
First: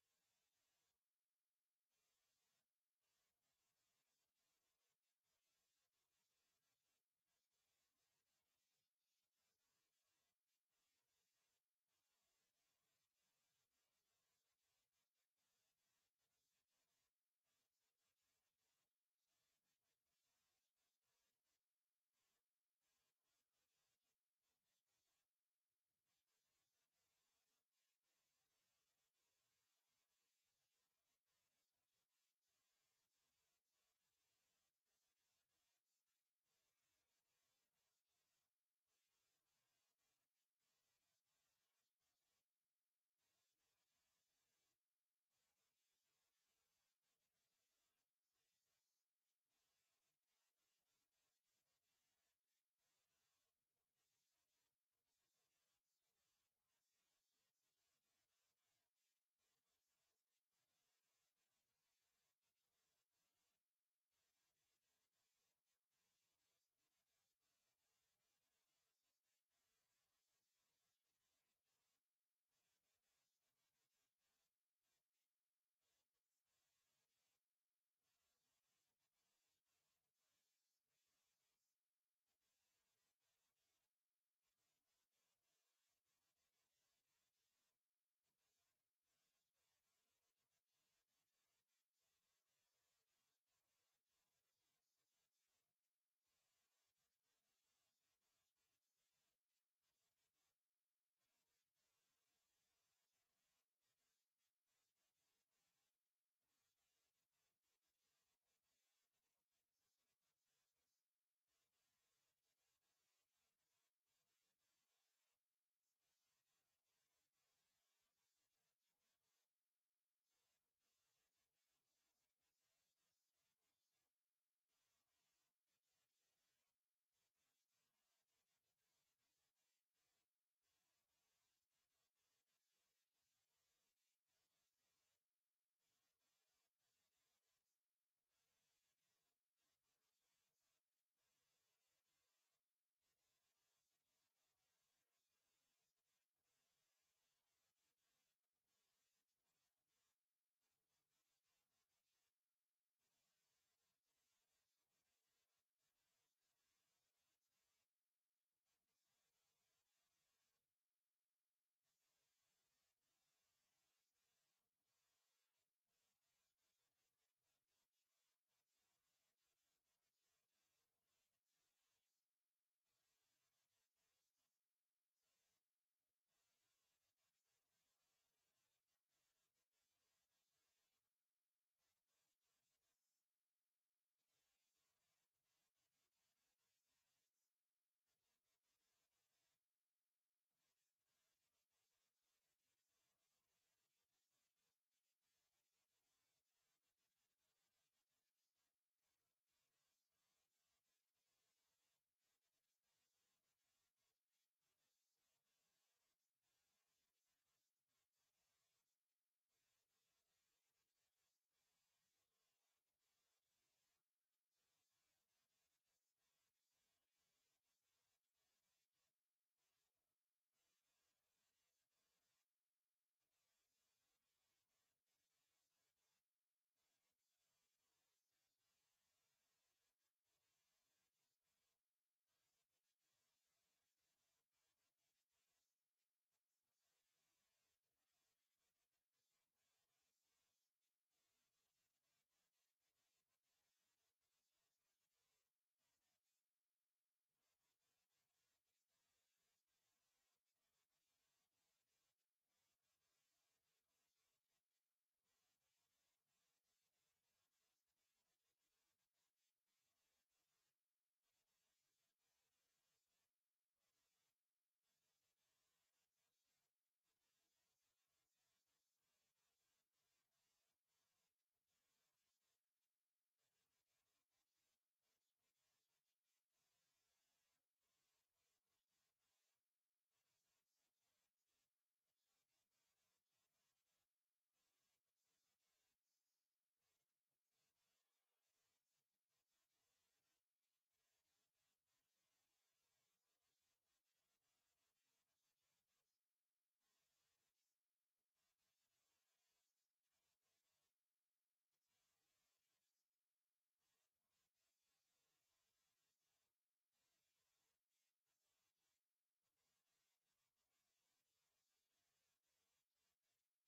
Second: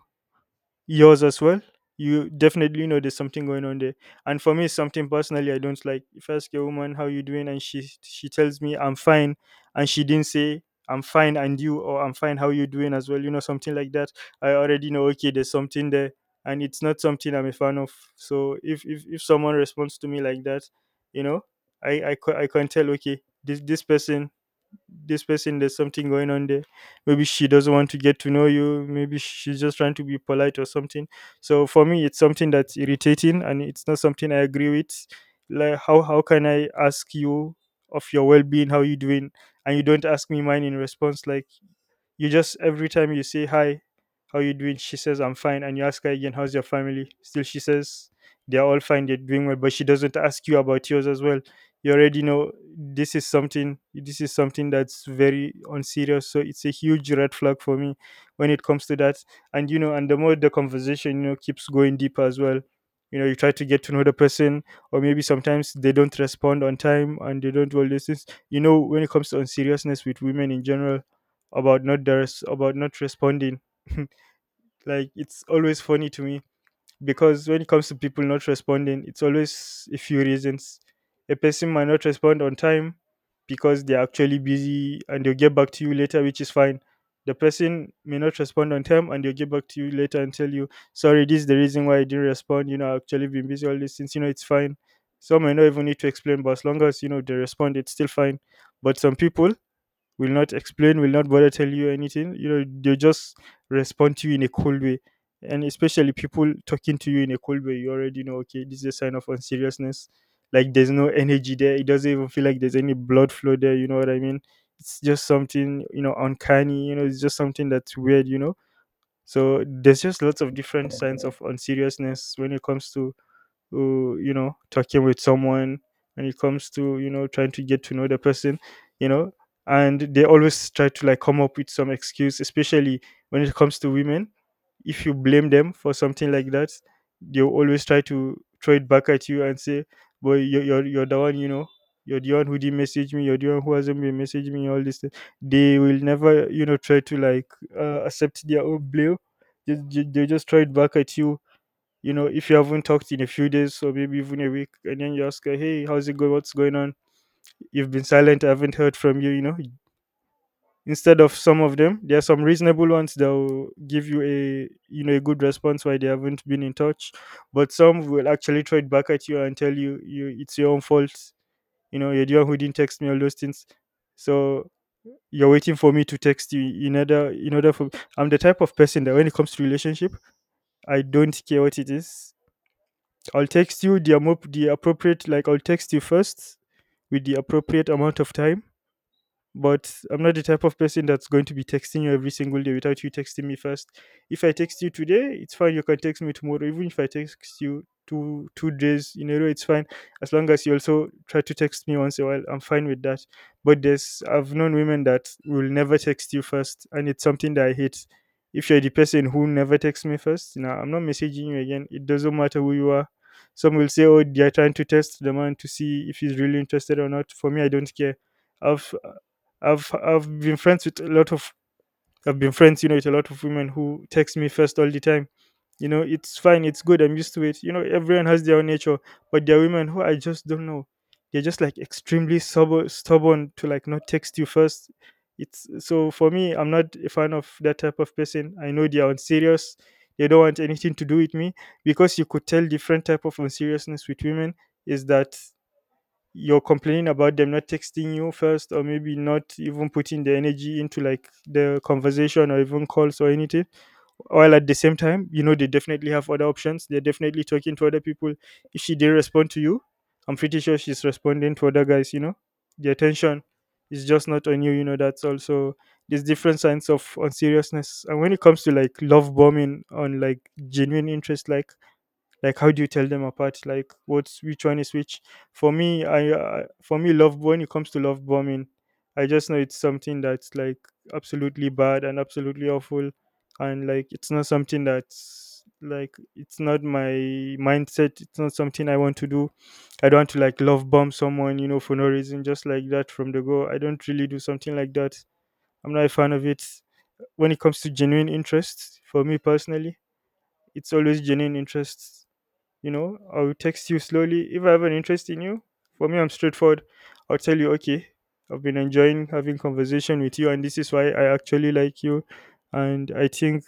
yours as well, you definitely know there's something going on there. And for me, it's something personally I don't like. If I ask a woman how you doing and she tells me I'm fine, and she didn't say I'm fine and you, or I'm fine, how you doing as well, you know, something like that, I already know, okay, there's something there, and it's not something I'm a fan of. So if someone responds to me like that, you know, I can tell, okay, this person, this person, there's something going on there. Maybe she doesn't want to get to know you, maybe she's just trying to be polite or something. So for me, it's something that's irritating, and it's not something I agree with. Like, how can I ask you of your well-being, how you doing, and you don't ask me mine in response? Like, you just every time you say, hi, how you doing? She says, I'm fine, and you ask her again, how's your family? Still, she says they're all fine, they're doing well, but she doesn't ask you about yours as well. You already know this is something. This is something that's very unserious. So it's a huge red flag for me when it comes to that. And you know, and the more the conversation, you know, keeps going deeper as well. You know, you try to get to know the person, or maybe sometimes they don't respond on time, and they don't do all these things. You know, when it comes to unseriousness with women in general, about not responding. Like, it's always funny to me, because when it comes to people not responding, it's always a few reasons. A person might not respond on time because they're actually busy and they'll get back to you later, which is fine. The person may not respond on time and they'll get back to you later and tell you, sorry, this is the reason why I didn't respond. You know, I've actually been busy all this since, you know, it's fine. Some may not even need to explain, but as long as, you know, they respond, it's still fine. But some people will not explain, will not bother tell you anything. You know, they just respond to you in a cold way. And especially people talking to you in a cold way, you already know, okay, this is a sign of unseriousness. Like, there's no energy there. It doesn't even feel like there's any blood flow there. You know what I mean? It's just something, you know, uncanny. You know, it's just something that's weird, you know? So there's just lots of different signs of unseriousness when it comes to who, you know, talking with someone, and it comes to, you know, trying to get to know the person, you know. And they always try to like come up with some excuse, especially when it comes to women. If you blame them for something like that, they'll always try to throw it back at you and say, boy, you're the one. You know, you're the one who didn't message me, you're the one who hasn't been messaging me, all this thing. They will never, you know, try to like accept their own blame. They just throw it back at you. You know, if you haven't talked in a few days, or maybe even a week, and then you ask her, hey, how's it going? What's going on? You've been silent. I haven't heard from you. You know, instead of, some of them, there are some reasonable ones that will give you a, you know, a good response why they haven't been in touch. But some will actually throw it back at you and tell you, you, it's your own fault. You know, you're the one who didn't text me, all those things. So you're waiting for me to text you in order for, I'm the type of person that when it comes to relationship, I don't care what it is. I'll text you the appropriate, like, I'll text you first with the appropriate amount of time. But I'm not the type of person that's going to be texting you every single day without you texting me first. If I text you today, it's fine. You can text me tomorrow. Even if I text you two days in a row, it's fine. As long as you also try to text me once in a while, I'm fine with that. But there's, I've known women that will never text you first, and it's something that I hate. If you're the person who never texts me first, now I'm not messaging you again. It doesn't matter who you are. Some will say, "Oh, they're trying to test the man to see if he's really interested or not." For me, I don't care. I've I've been friends with a lot of, I've been friends, you know, with a lot of women who text me first all the time. You know, it's fine, it's good, I'm used to it. You know, everyone has their own nature, but there are women who I just don't know. They're just like extremely stubborn, stubborn to like not text you first. It's so for me, I'm not a fan of that type of person. I know they are unserious. They don't want anything to do with me, because you could tell different type of unseriousness with women is that you're complaining about them not texting you first, or maybe not even putting the energy into like the conversation or even calls or anything, while at the same time, they definitely have other options. They're definitely talking to other people. If she didn't respond to you, I'm pretty sure she's responding to other guys. You know, the attention is just not on you. You know, that's also there's different signs of unseriousness. And when it comes to like love bombing on like genuine interest, like how do you tell them apart? Like, what's, which one is which? For me, I for me, love, when it comes to love bombing, I just know it's something that's like absolutely bad and absolutely awful. And like it's not something that's like, it's not my mindset. It's not something I want to do. I don't want to like love bomb someone, for no reason just like that from the go. I don't really do something like that. I'm not a fan of it. When it comes to genuine interest, for me personally, it's always genuine interest. You know, I will text you slowly if I have an interest in you. For me, I'm straightforward. I'll tell you, okay, I've been enjoying having conversation with you, and this is why I actually like you. And I think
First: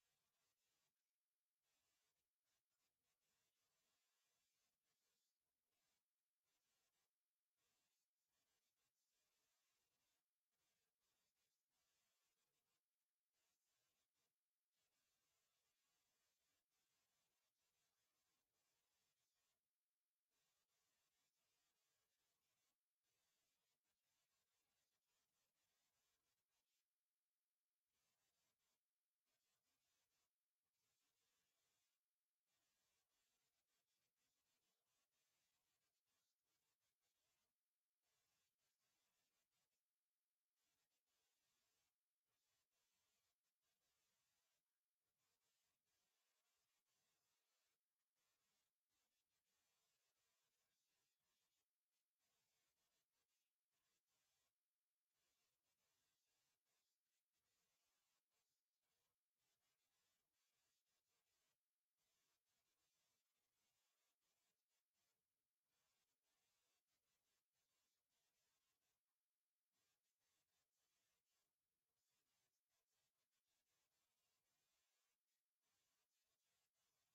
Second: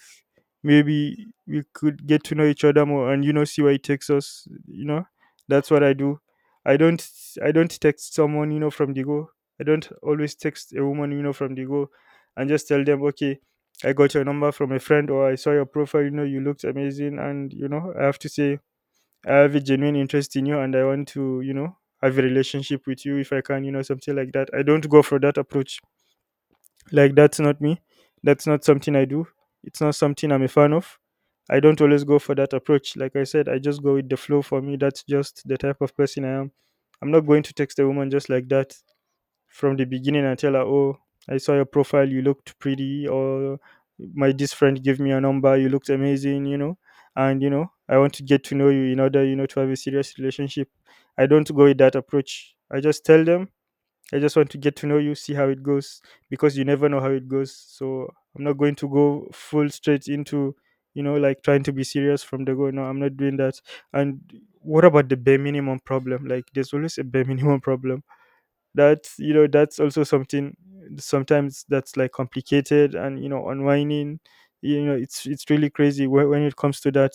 maybe we could get to know each other more, and, you know, see where it takes us, you know. That's what I do. I don't i don't text someone, you know, from the go. I don't always text a woman, you know, from the go, and just tell them, okay, I got your number from a friend, or I saw your profile, you know, you looked amazing, and, you know, I have to say I have a genuine interest in you and I want to, you know, have a relationship with you if I can, you know, something like that. I don't go for that approach. Like that's not me. That's not something I do. It's not something I'm a fan of. I don't always go for that approach. Like I said, I just go with the flow for me. That's just the type of person I am. I'm not going to text a woman just like that from the beginning and tell her, oh, I saw your profile, you looked pretty, or my this friend gave me your number, you looked amazing, you know, and, you know, I want to get to know you in order, you know, to have a serious relationship. I don't go with that approach. I just tell them, I just want to get to know you, see how it goes, because you never know how it goes. So I'm not going to go full straight into, you know, like trying to be serious from the go. No, I'm not doing that. And what about the bare minimum problem? Like, there's always a bare minimum problem. That's, you know, that's also something sometimes that's like complicated and, you know, unwinding. You know, it's really crazy when it comes to that.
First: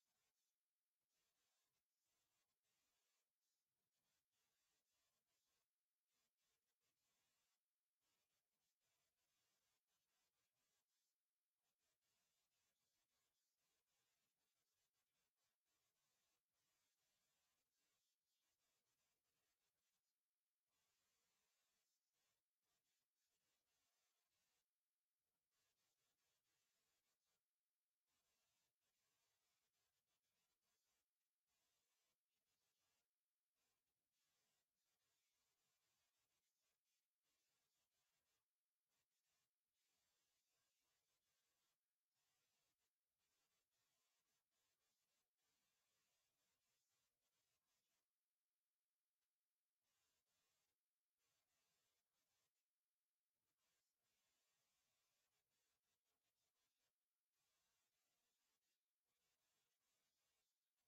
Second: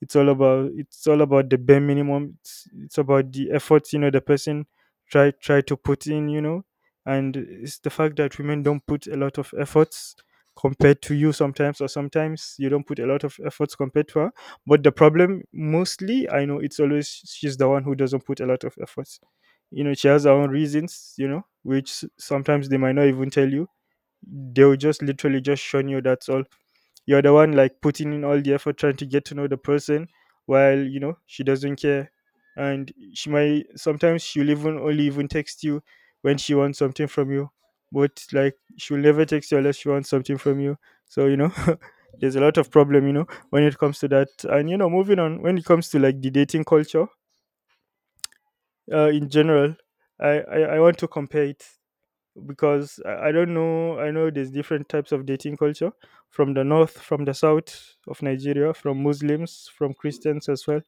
It's all about the bare minimum. It's about the effort, you know, the person try to put in, you know. And it's the fact that women don't put a lot of efforts compared to you sometimes, or sometimes you don't put a lot of efforts compared to her. But the problem mostly, I know, it's always she's the one who doesn't put a lot of effort. You know, she has her own reasons, you know, which sometimes they might not even tell you. They'll just literally just shun you. That's all. You're the one like putting in all the effort trying to get to know the person, while, you know, she doesn't care. And she might sometimes, she'll even only even text you when she wants something from you. But like she'll never text you unless she wants something from you. So, you know, there's a lot of problem, you know, when it comes to that. And, you know, moving on, when it comes to like the dating culture in general, I want to compare it, because I don't know, I know there's different types of dating culture, from the north, from the south of Nigeria, from Muslims, from Christians as well.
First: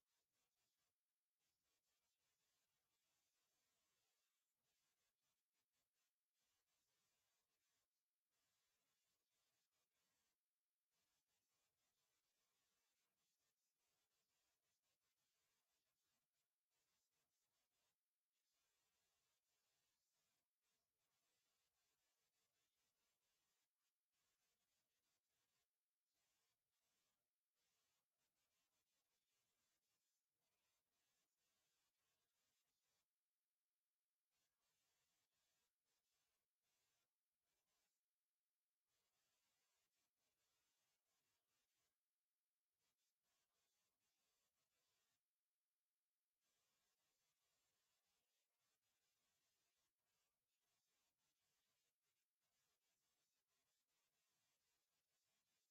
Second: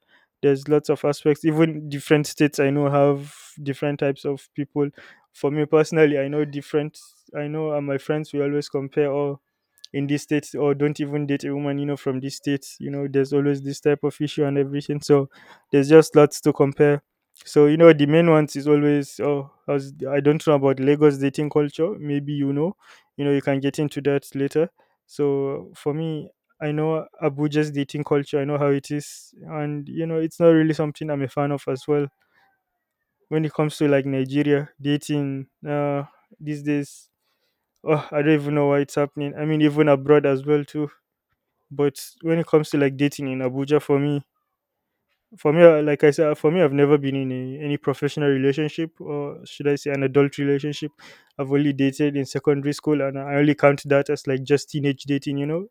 There's lots of aspects. Even different states, I know, have different types of people. For me personally, I know different. I know, my friends, we always compare, or in this state, or don't even date a woman, you know, from this state. You know, there's always this type of issue and everything. So there's just lots to compare. So, you know, the main ones is always, oh, as I don't know about Lagos dating culture. Maybe, you know, you know you can get into that later. So for me, I know Abuja's dating culture. I know how it is, and you know it's not really something I'm a fan of as well. When it comes to like Nigeria dating these days, oh, I don't even know why it's happening. I mean, even abroad as well too. But when it comes to like dating in Abuja, for me, like I said, for me, I've never been in any professional relationship, or should I say, an adult relationship. I've only dated in secondary school, and I only count that as like just teenage dating. You know,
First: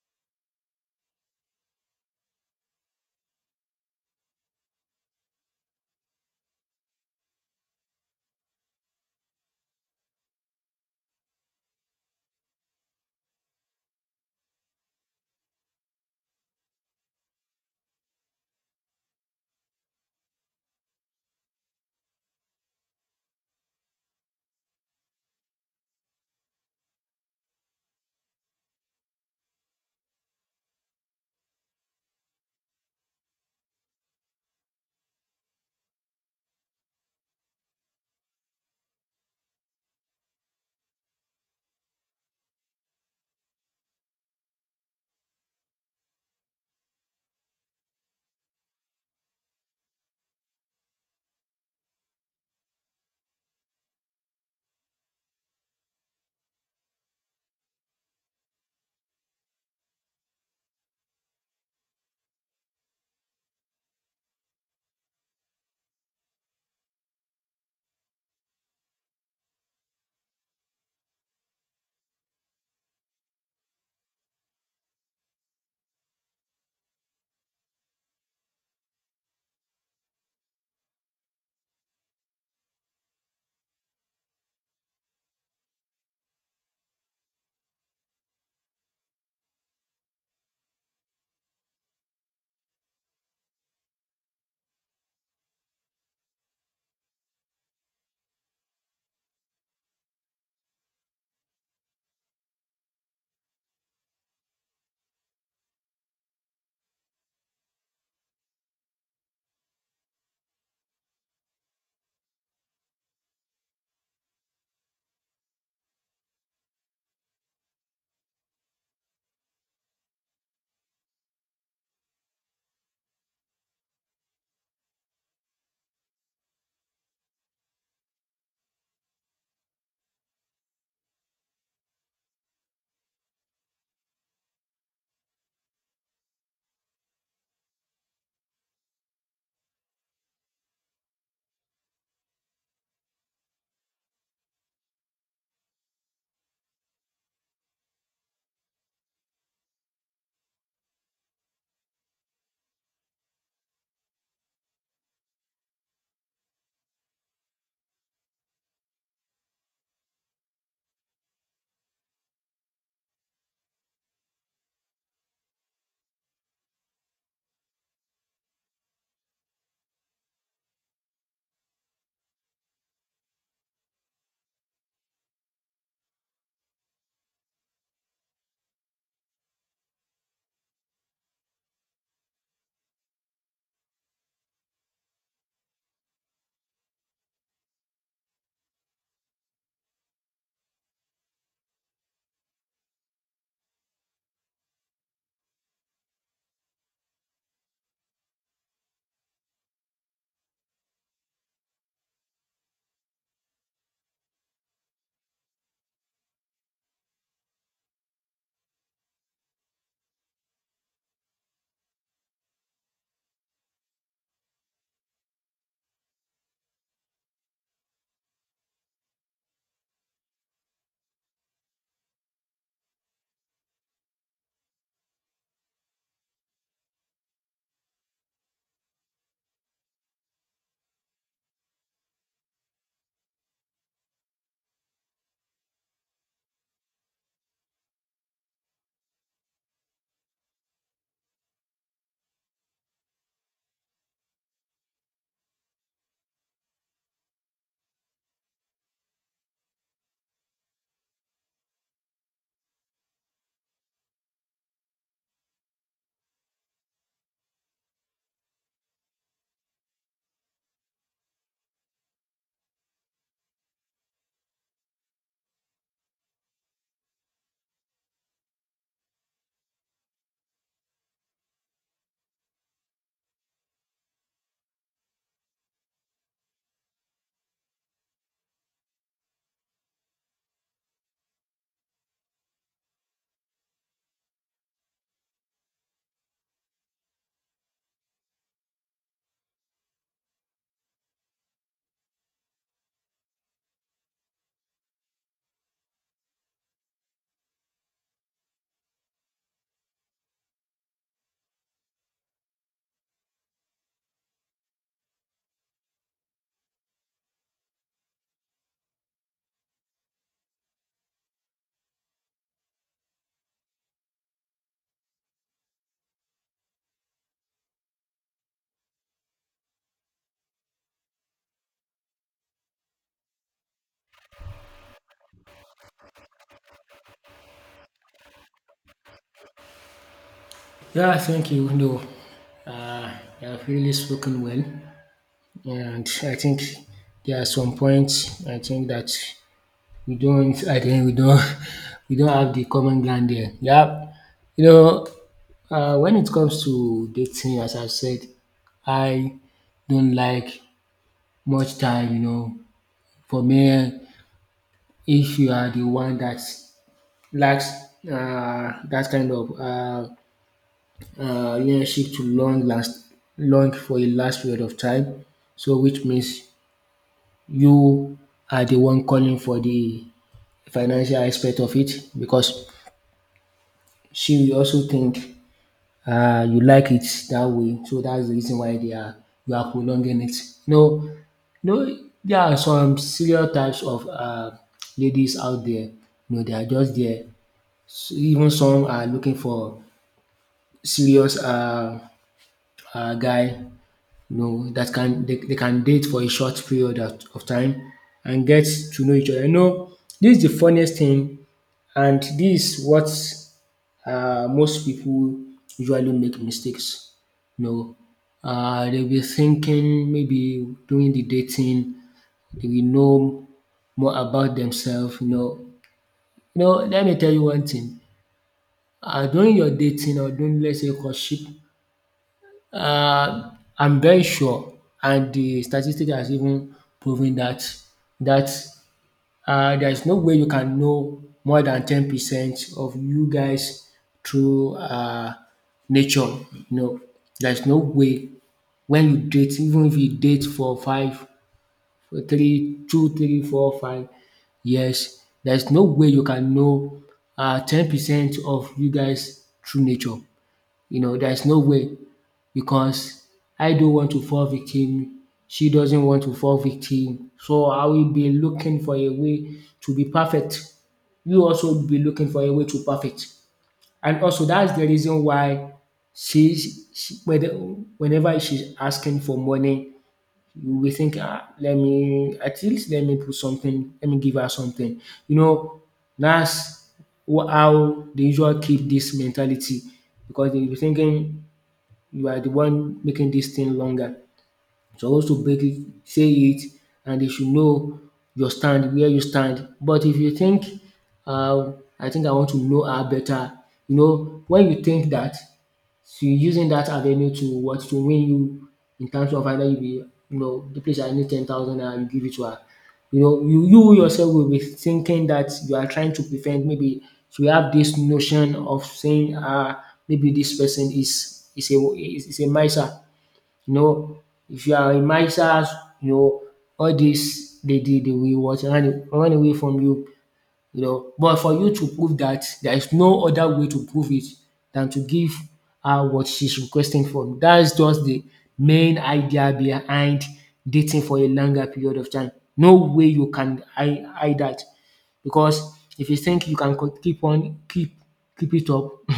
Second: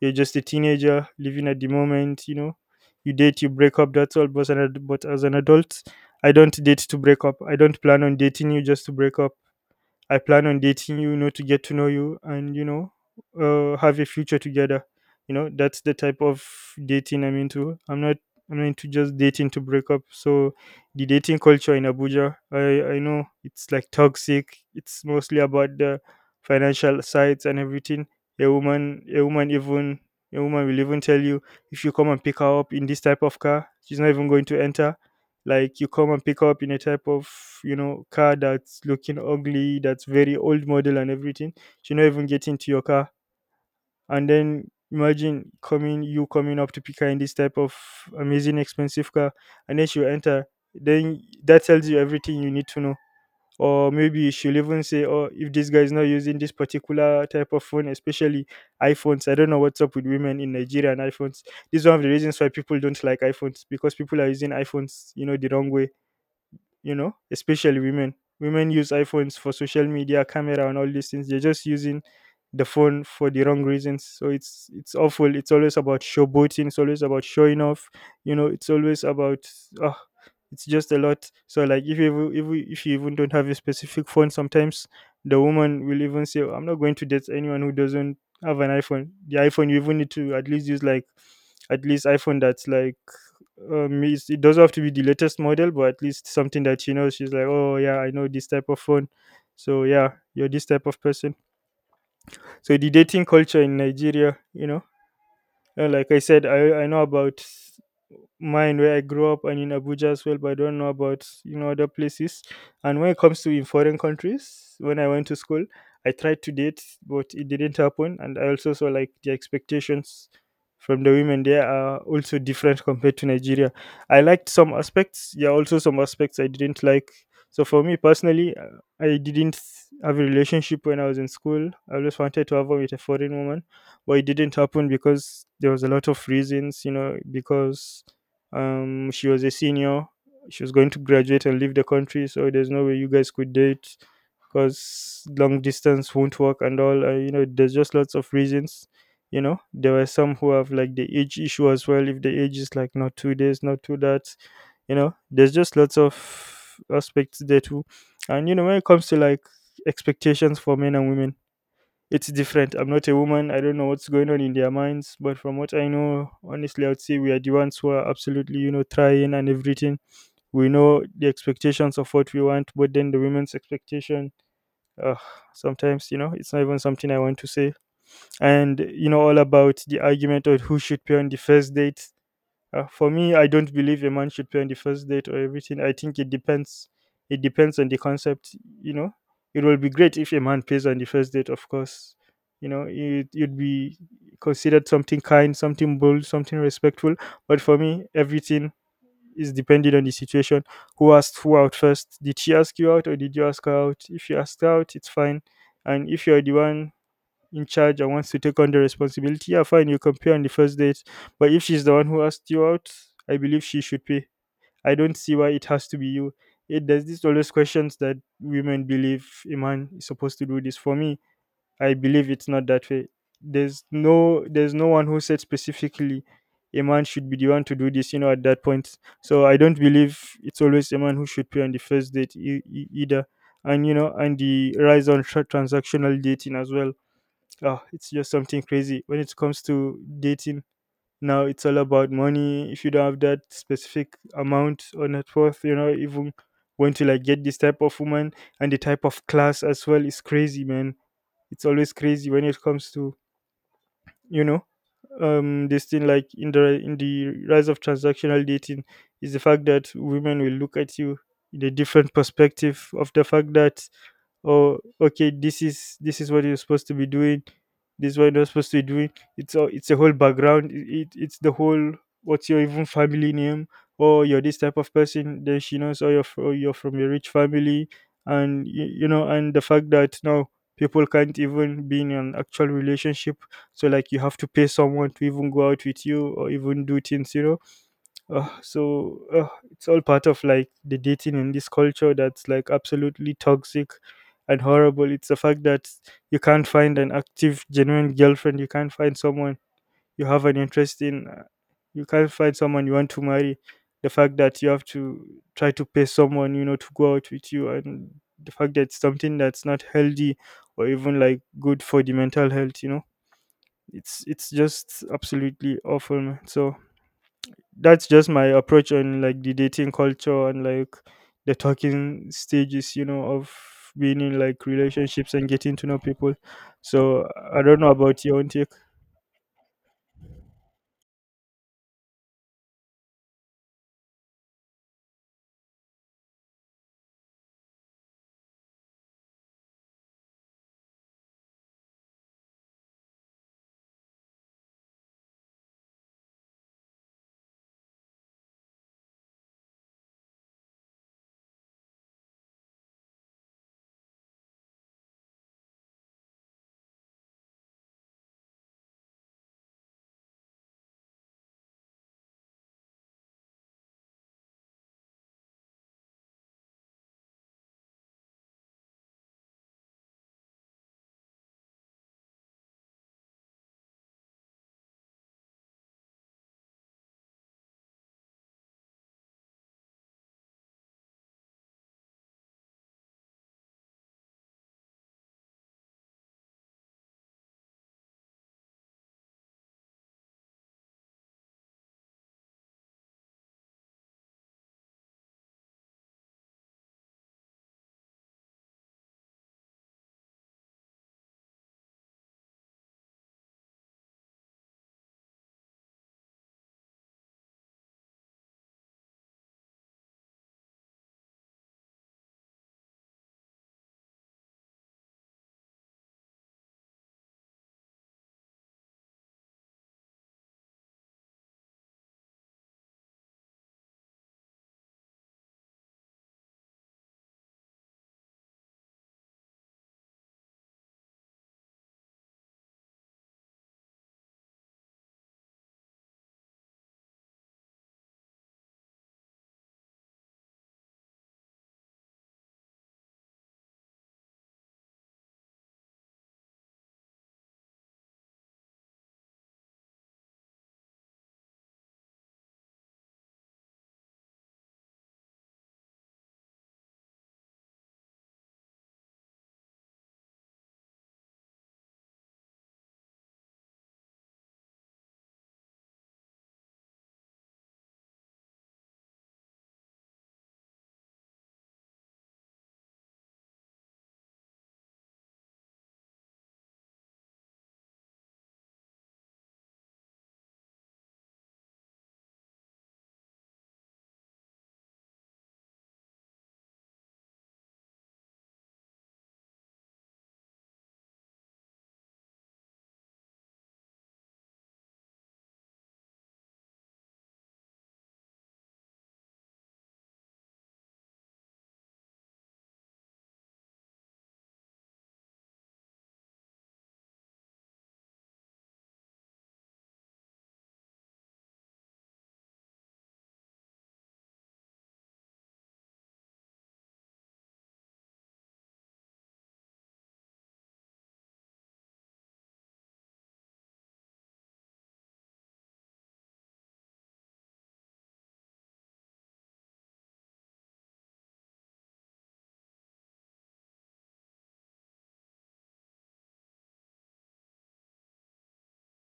you're just a teenager living at the moment. You know, you date, you break up. That's all. But as an adult, I don't date to break up. I don't plan on dating you just to break up. I plan on dating you, you know, to get to know you and, you know, have a future together. You know, that's the type of dating I'm into. I'm not into just dating to break up. So the dating culture in Abuja, I know it's like toxic. It's mostly about the financial sides and everything. A woman a woman even a woman will even tell you, if you come and pick her up in this type of car, she's not even going to enter. Like you come and pick up in a type of, you know, car that's looking ugly, that's very old model and everything, you're not even getting to your car. And then, imagine coming you coming up to pick her in this type of amazing expensive car, and then she'll enter. Then that tells you everything you need to know. Or maybe she'll even say, oh, if this guy is not using this particular type of phone, especially iPhones. I don't know what's up with women in Nigeria and iPhones. This is one of the reasons why people don't like iPhones, because people are using iPhones, you know, the wrong way, you know, especially women. Women use iPhones for social media, camera, and all these things. They're just using the phone for the wrong reasons. So it's awful. It's always about showboating. It's always about showing off. You know, it's always about, oh, it's just a lot. So like if you even don't have a specific phone, sometimes the woman will even say, "Oh, I'm not going to date anyone who doesn't have an iPhone." The iPhone you even need to at least use like at least iPhone that's like it doesn't have to be the latest model, but at least something that she knows, she's like, oh yeah, I know this type of phone. So yeah, you're this type of person. So the dating culture in Nigeria, you know, like I said, I know about mine where I grew up, and in Abuja as well, but I don't know about, you know, other places. And when it comes to in foreign countries, when I went to school, I tried to date, but it didn't happen. And I also saw like the expectations from the women there are also different compared to Nigeria. I liked some aspects, yeah, also some aspects I didn't like. So for me personally, I didn't have a relationship when I was in school. I always wanted to have one with a foreign woman, but it didn't happen because there was a lot of reasons, you know, because she was a senior. She was going to graduate and leave the country, so there's no way you guys could date because long distance won't work and all. You know, there's just lots of reasons. You know, there were some who have like the age issue as well. If the age is like not 2 days, not two that, you know, there's just lots of aspects there too. And, you know, when it comes to like expectations for men and women, it's different. I'm not a woman. I don't know what's going on in their minds. But from what I know, honestly, I would say we are the ones who are absolutely, you know, trying and everything. We know the expectations of what we want, but then the women's expectation, uh, sometimes, you know, it's not even something I want to say. And, you know, all about the argument of who should pay on the first date, for me, I don't believe a man should pay on the first date or everything. I think it depends. It depends on the concept. You know, it will be great if a man pays on the first date, of course. You know, it you'd be considered something kind, something bold, something respectful. But for me, everything is dependent on the situation. Who asked who out first? Did she ask you out or did you ask her out? If you asked her out, it's fine. And if you're the one in charge and wants to take on the responsibility, yeah, fine, you can pay on the first date. But if she's the one who asked you out, I believe she should pay. I don't see why it has to be you. It does this always questions that women believe a man is supposed to do this for me. I believe it's not that way. There's no one who said specifically a man should be the one to do this, you know, at that point. So I don't believe it's always a man who should pay on the first date either. And you know, and the rise on transactional dating as well. Ah, it's just something crazy when it comes to dating. Now it's all about money. If you don't have that specific amount or net worth, you know, even when to like get this type of woman and the type of class as well is crazy, man. It's always crazy when it comes to, you know, this thing like in the rise of transactional dating is the fact that women will look at you in a different perspective of the fact that, oh, okay, this is what you're supposed to be doing, this is what you're not supposed to be doing. It's a whole background. It's the whole what's your even family name, or you're this type of person, then she knows, oh, you're from a rich family. And you know, and the fact that now people can't even be in an actual relationship, so like you have to pay someone to even go out with you or even do things, you know. So it's all part of like the dating in this culture that's like absolutely toxic and horrible. It's the fact that you can't find an active genuine girlfriend, you can't find someone you have an interest in, you can't find someone you want to marry, the fact that you have to try to pay someone, you know, to go out with you, and the fact that it's something that's not healthy or even like good for the mental health, you know. It's just absolutely awful, man. So that's just my approach on like the dating culture and like the talking stages, you know, of being in like relationships and getting to know people. So I don't know about your own take. Yeah, I think you know, uh, you have really spoken well, and I think there are some points, I think, that We don't I think we don't we don't have the common ground there. Yeah. You know, when it comes to dating, as I said, I don't like much time, you know. For me, if you are the one that lacks, that kind of, relationship to long for a last period of time, so which means you are the one calling for the financial aspect of it, because she will also think, you like it that way. So that's the reason why they are you are prolonging it. You know, know there are some stereotypes of, ladies out there. You know, they are just there. So even some are looking for serious, guy, no, that can they can date for a short period of time and get to know each other. You know, this is the funniest thing, and this is what, most people usually make mistakes. No, know, they'll be thinking maybe during the dating they will know more about themselves. Let me tell you one thing. During your dating, or during, let's say, courtship, I'm very sure, and the statistic has even proven that, that there is no way you can know more than 10% of you guys through nature. No, there is no way, when you date, even if you date for three, two, three, four, 5 years, there is no way you can know 10% of you guys through nature. You know, there is no way, because I don't want to fall victim, she doesn't want to fall victim. So I will be looking for a way to be perfect. You also be looking for a way to perfect. And also, that's the reason why she whether whenever she's asking for money, you will think, ah, let me at least, let me put something, let me give her something. You know, that's how the usual keep this mentality, because they be thinking you are the one making this thing longer. So to break it, say it, and they should know your stand, where you stand. But if you think, I think, I want to know her better, you know, when you think that. So you're using that avenue to what to win you in terms of, either you be you know the place, I need 10,000 and you give it to her. You know, you yourself will be thinking that you are trying to prevent, maybe you have this notion of saying, ah, maybe this person is a miser. You know, if you are a miser, you know, all this they did, they will what, run away from you, you know. But for you to prove that, there is no other way to prove it than to give her what she's requesting for. That's just the main idea behind dating for a longer period of time. No way you can hide that, because if you think you can co- keep on keep keep it up,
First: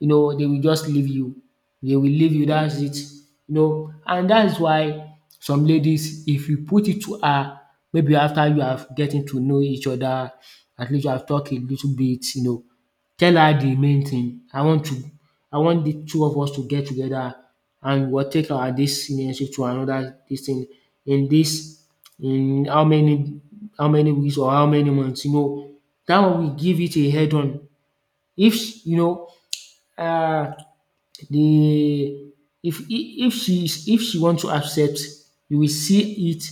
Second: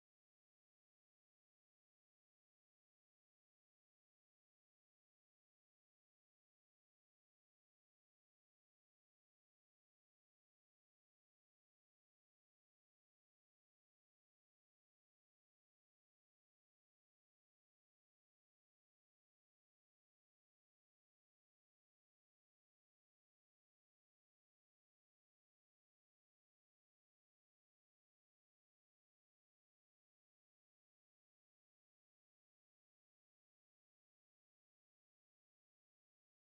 you know they will just leave you. They will leave you, that's it. You know, and that's why some ladies, if you put it to her, maybe after you have getting to know each other, at least you have talked a little bit, you know, tell her the main thing. I want the two of us to get together, and we'll take our this relationship to another this thing in this in how many weeks or how many months, you know. That one will give it a head on. If you know uh. The if she is if she want to accept, you will see it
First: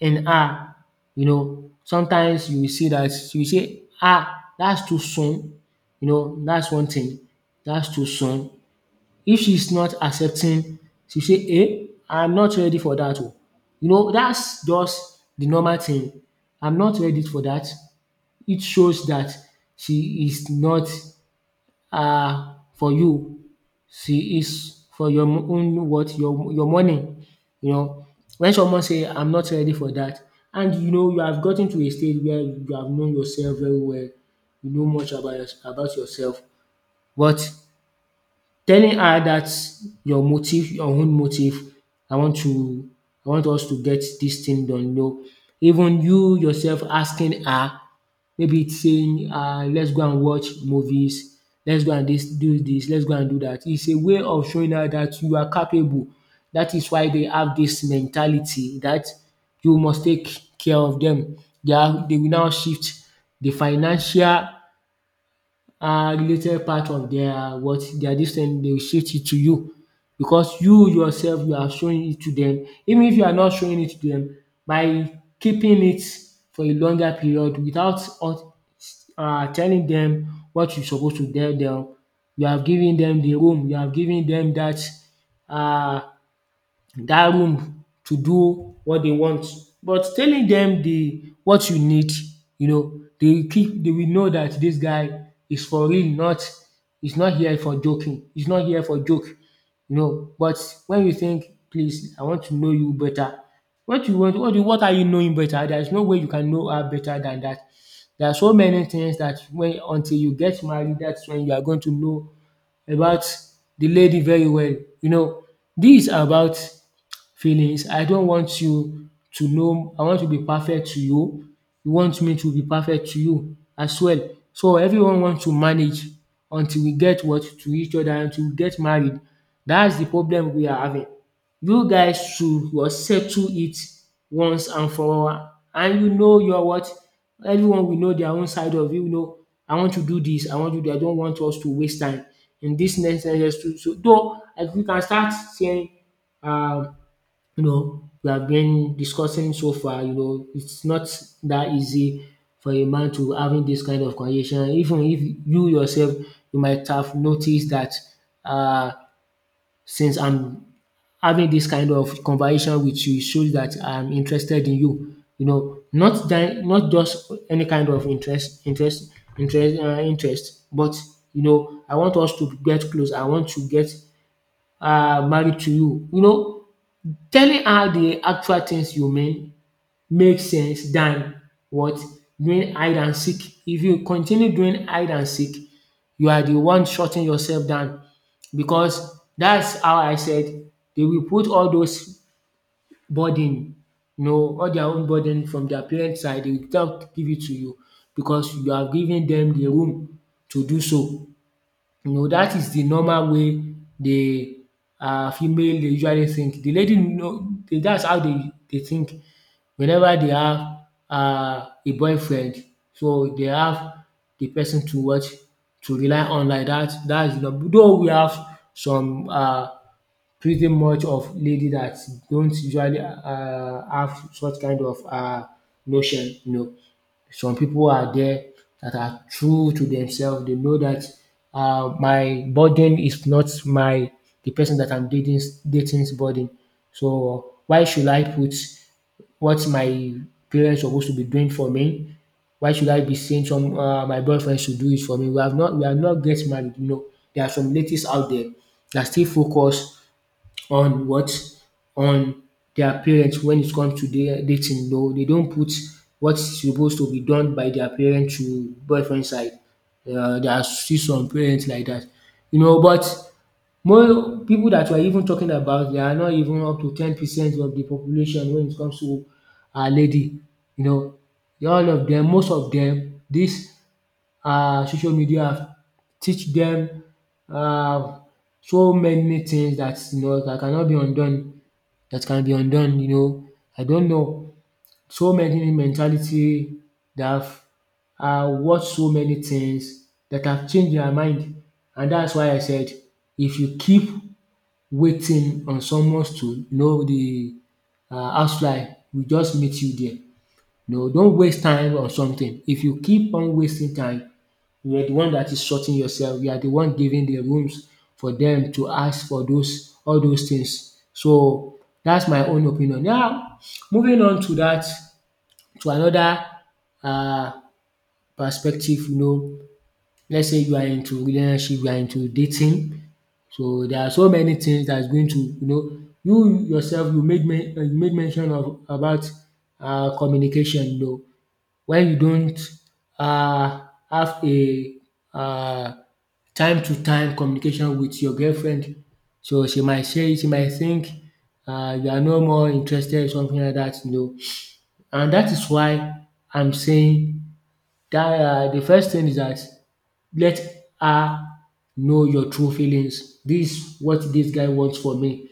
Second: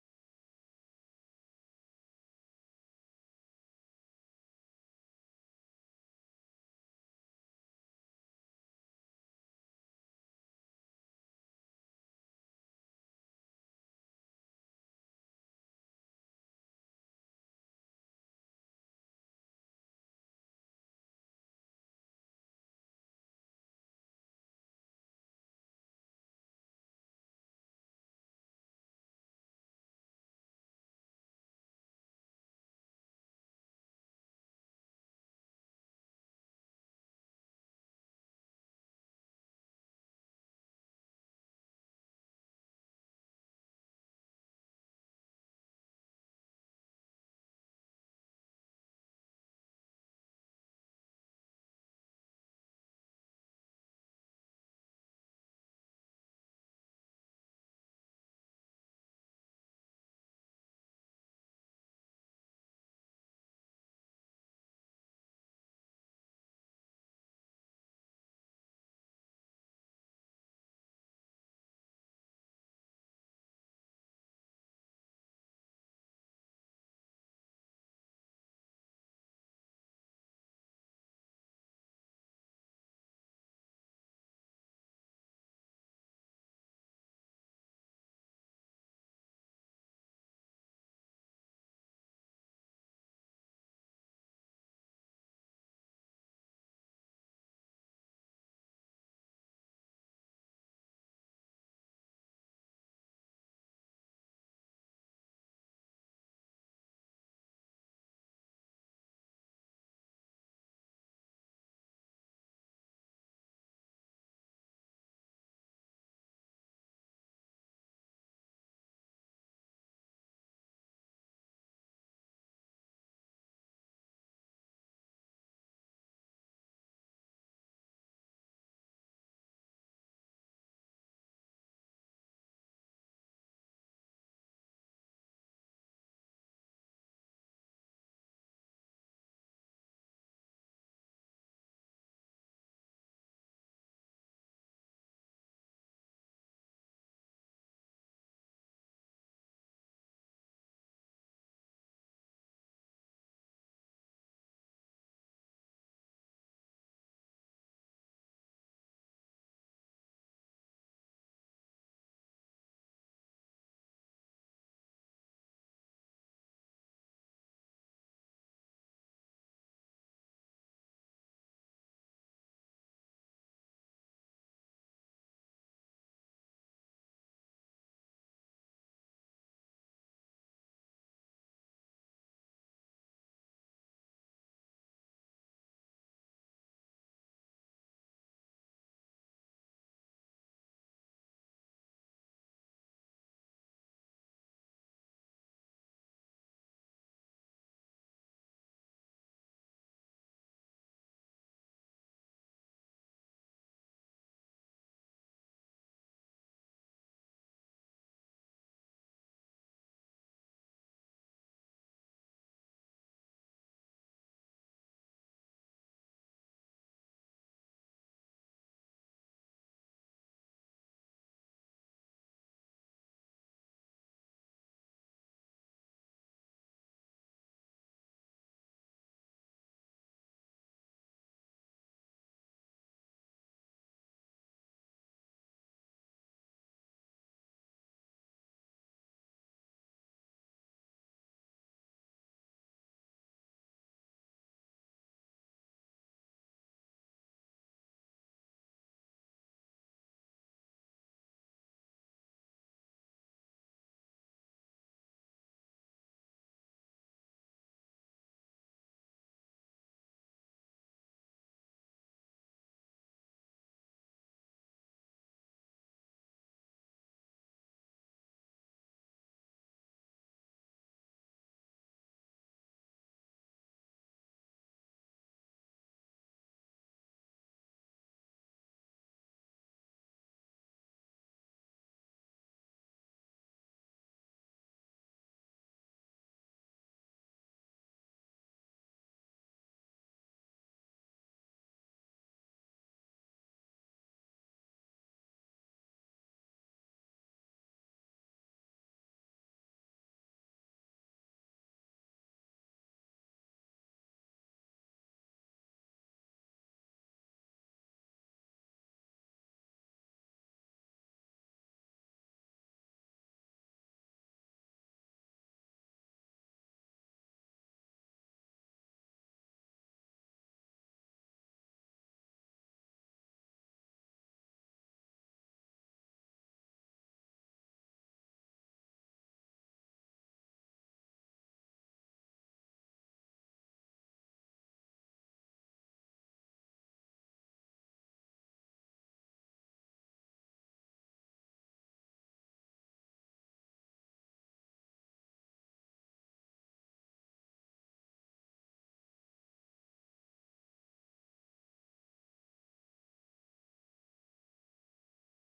in her, you know. Sometimes you will see that she will say, “Ah, that's too soon,” you know, that's one thing, “That's too soon.” If she's not accepting, she will say, “Eh, I'm not ready for that oh.” You know, that's just the normal thing. “I'm not ready for that.” It shows that she is not for you. See, it's for your own what your money. You know, when someone say I'm not ready for that, and you know you have gotten to a stage where you have known yourself very well, you know much about about yourself, but telling her that your motive, your own motive. I want to I want us to get this thing done, you know. Even you yourself asking her, maybe it's saying, let's go and watch movies, let's go and this, do this, let's go and do that. It's a way of showing her that you are capable. That is why they have this mentality that you must take care of them. They will now shift the financial, related part of their, what, their dis thing, they will shift it to you, because you yourself you are showing it to them. Even if you are not showing it to them by keeping it for a longer period without telling them what you suppose to tell them, you have given them the room, you have given them that uh. That room to do what they want. But telling them the what you need, you know, they will know that this guy is for real, not is not here for joking, is not here for joke, you know. But when you think, "Please, I want to know you better, what you want what you- what are you knowing better?" There is no way you can know her better than that. There are so many things that when until you get married, that's when you are going to know about the lady very well, you know. Dis about feelings. I don't want you to know I want to be perfect to you. You want me to be perfect to you as well. So everyone wants to manage until we get what to each other until we get married. That's the problem we are having. You guys should was settle it once and for all. And you know your what, everyone will know their own side of you. You know, I want to do this, I want to do that. I don't want us to waste time in this next next. So though, if we can start saying, um you know, we have been discussing so far, you know, it's not that easy for a man to having this kind of conversation. Even if you yourself, you might have noticed that uh, since I'm having this kind of conversation with you, it shows that I'm interested in you. You know, not that, not just any kind of interest, interest, interest, interest, but you know, I want us to get close. I want to get married to you. You know, telling her the actual things you mean makes sense than what doing hide and seek. If you continue doing hide and seek, you are the one shutting yourself down because that's how I said they will put all those burden, you know, all their own burden from their parents side. They will not give it to you because you are giving them the room to do so. You know, dat the normal way the female dey usually think. The lady know that's how they think whenever they have a boyfriend. So they have the person to watch, to rely on like that dat. Dats though we have some pretty much of lady that don't usually have such kind of notion, you know. Some people are there that are true to themselves. They know that my burden is not my the person that I'm dating's burden. So why should I put what my parents are supposed to be doing for me? Why should I be saying some my boyfriend should do it for me? We have not get married, you know. There are some ladies out there that still focus on what? On their parents when it comes to dating. No, they don't put what's supposed to be done by their parents to boyfriend side. There are still some parents like that. You know, but more people that we're even talking about, they are not even up to 10% of the population when it comes to a lady. You know, all of them, most of them, this social media have teach them um so many things that you know that cannot be undone. That can be undone, you know. I don't know so many mentality that have watched so many things that have changed their mind. And that's why I said if you keep waiting on someone to you know, the housefly will just meet you there. No, don't waste time on something. If you keep on wasting time, you are the one that is sorting yourself. You are the one giving the rooms for them to ask for those all those things. So that's my own opinion. Now moving on to that, to another uh perspective, you know, let's say you are into relationship, you are into dating. So there are so many things that's going to, you know, you yourself you made men you made mention of about communication, you know, where you don't um have a um time to time communication with your girlfriend. So she might think you are no more interested, something like that, you know. And that is why I'm saying that de first thing is that let her know your true feelings. This is what this guy wants for me.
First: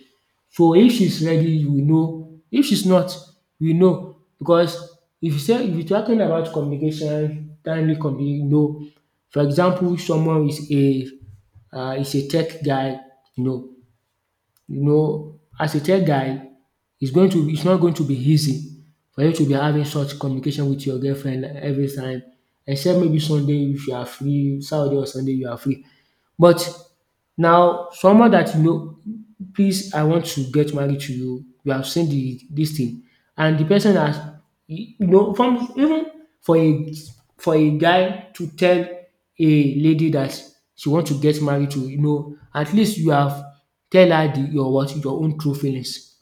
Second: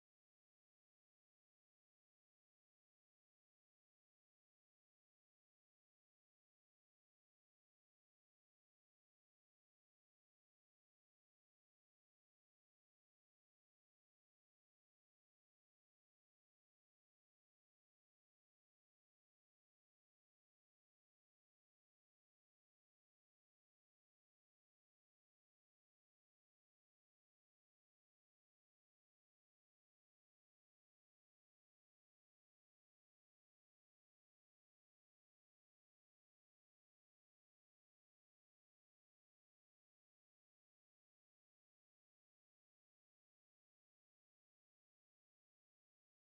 So if she's ready we know, if she's not we know, because if you are talking about communication, timely communication, you know. For example, someone is a tech guy, you know. You know, as a tech guy, it's not going to be easy for you to be having such communication with your girlfriend every time except maybe Sunday if you are free, Saturday or Sunday you are free. But now, someone that you know, "Please, I want to get married to you, you have seen the dis thing," and the person has, you know, from even for a for a guy to tell a lady that she want to get married to, you know, at least you have tell her the your what? Your own true feelings.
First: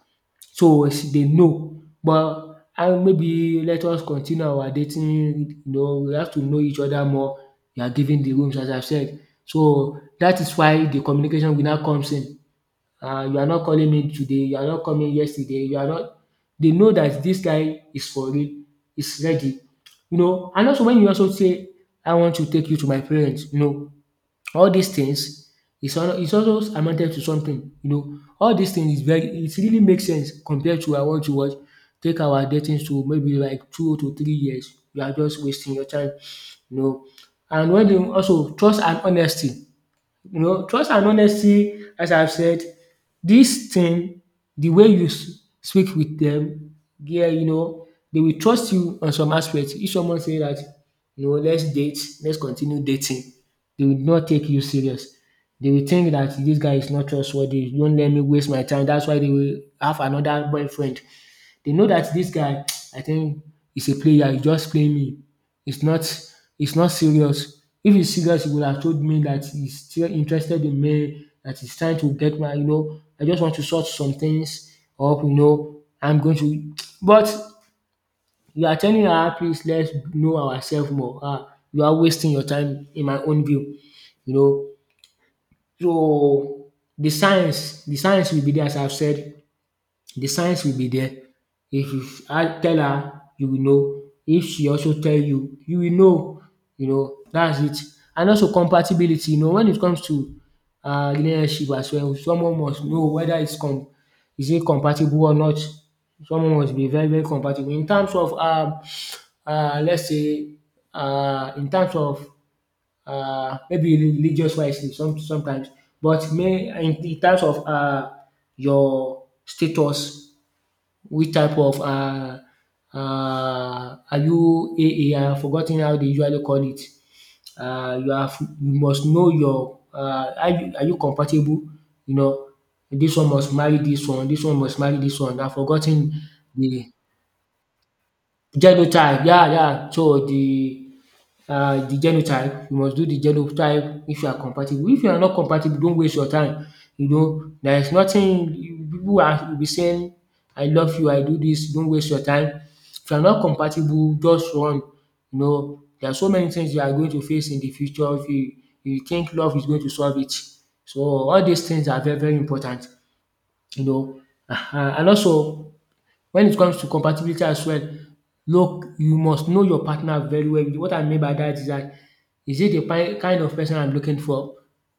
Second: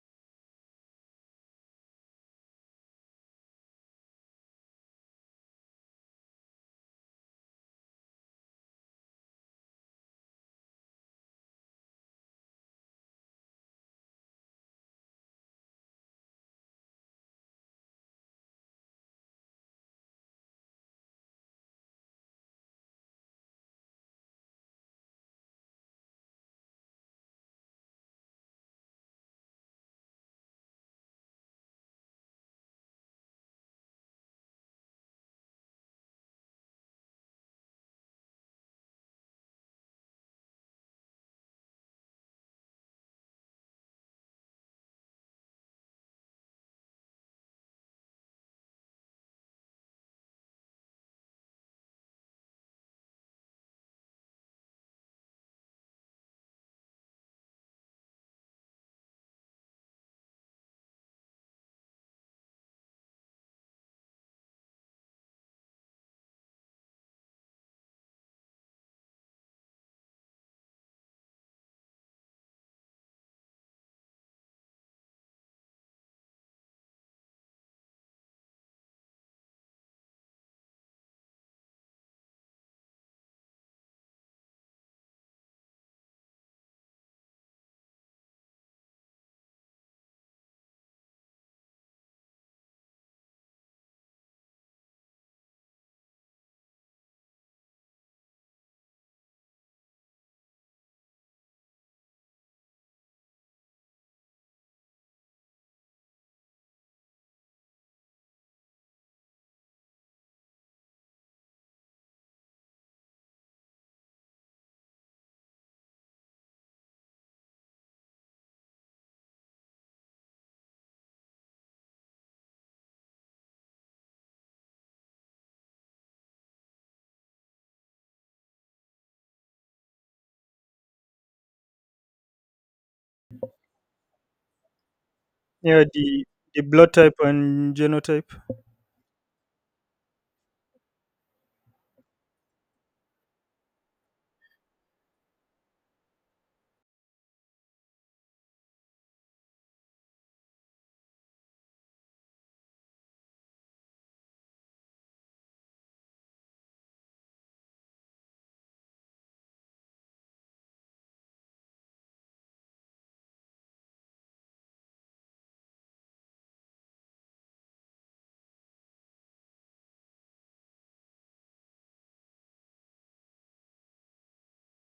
So it's- they know, but and maybe let us continue our dating, you know, we have to know each other more. You are giving the rooms as I said. So that is why the communication will now comes in. You are not calling me today, you are not coming yesterday, you are not, they know that this guy is for real, is ready. You know, and also when you also say, "I want to take you to my parents," you know, all these things is also amounted to something, you know, all these things is very, it really makes sense compared to, "I want to watch take our dating to maybe like 2 to 3 years," you are just wasting your time, you know. And when you also trust and honesty, you know, trust and honesty, as I've said, this thing, the way you speak with them, yeah, you know, they will trust you on some aspects. If someone say that, you know, let's date, let's continue dating, they will not take you serious. They will think that this guy is not trustworthy. Don't let me waste my time. That's why they will have another boyfriend. They know that this guy, I think, is a player. He's just playing me. It's not It's not serious. If it's serious, he would have told me that he's still interested in me, that he's trying to get my, you know, I just want to sort some things up, you know. I'm going to, but you are telling her, "Please, let's know ourselves more." Ah, you are wasting your time in my own view. You know, so the science will be there, as I've said. The signs will be there. If you tell her, you will know. If she also tell you, you will know. You know, that's it. And also compatibility, you know, when it comes to relationship as well, someone must know whether is it compatible or not. Someone must be very, very compatible. In terms of, let's say, in terms of maybe religious wise, some, sometimes, but may, in terms of your status, which type of are you, a, have forgotten how they usually call it. You have, you must know your are you, are you compatible, you know, this one must marry this one must marry this one. I have Yeah, forgotten the the blood type and genotype. genotype, yeah, yeah. So the genotype, you must do the genotype if you are compatible. If you are not compatible, don't waste your time. You know, there is nothing, people are will be saying, "I love you, I do this." Don't waste your time. If you are not compatible, just run. You know, there are so many things you are going to face in the future if you you think love is going to solve it. So all these things are very, very important, you know. And also, when it comes to compatibility as well, look, you must know your partner very well. What I mean by that is it the kind of person I'm looking for?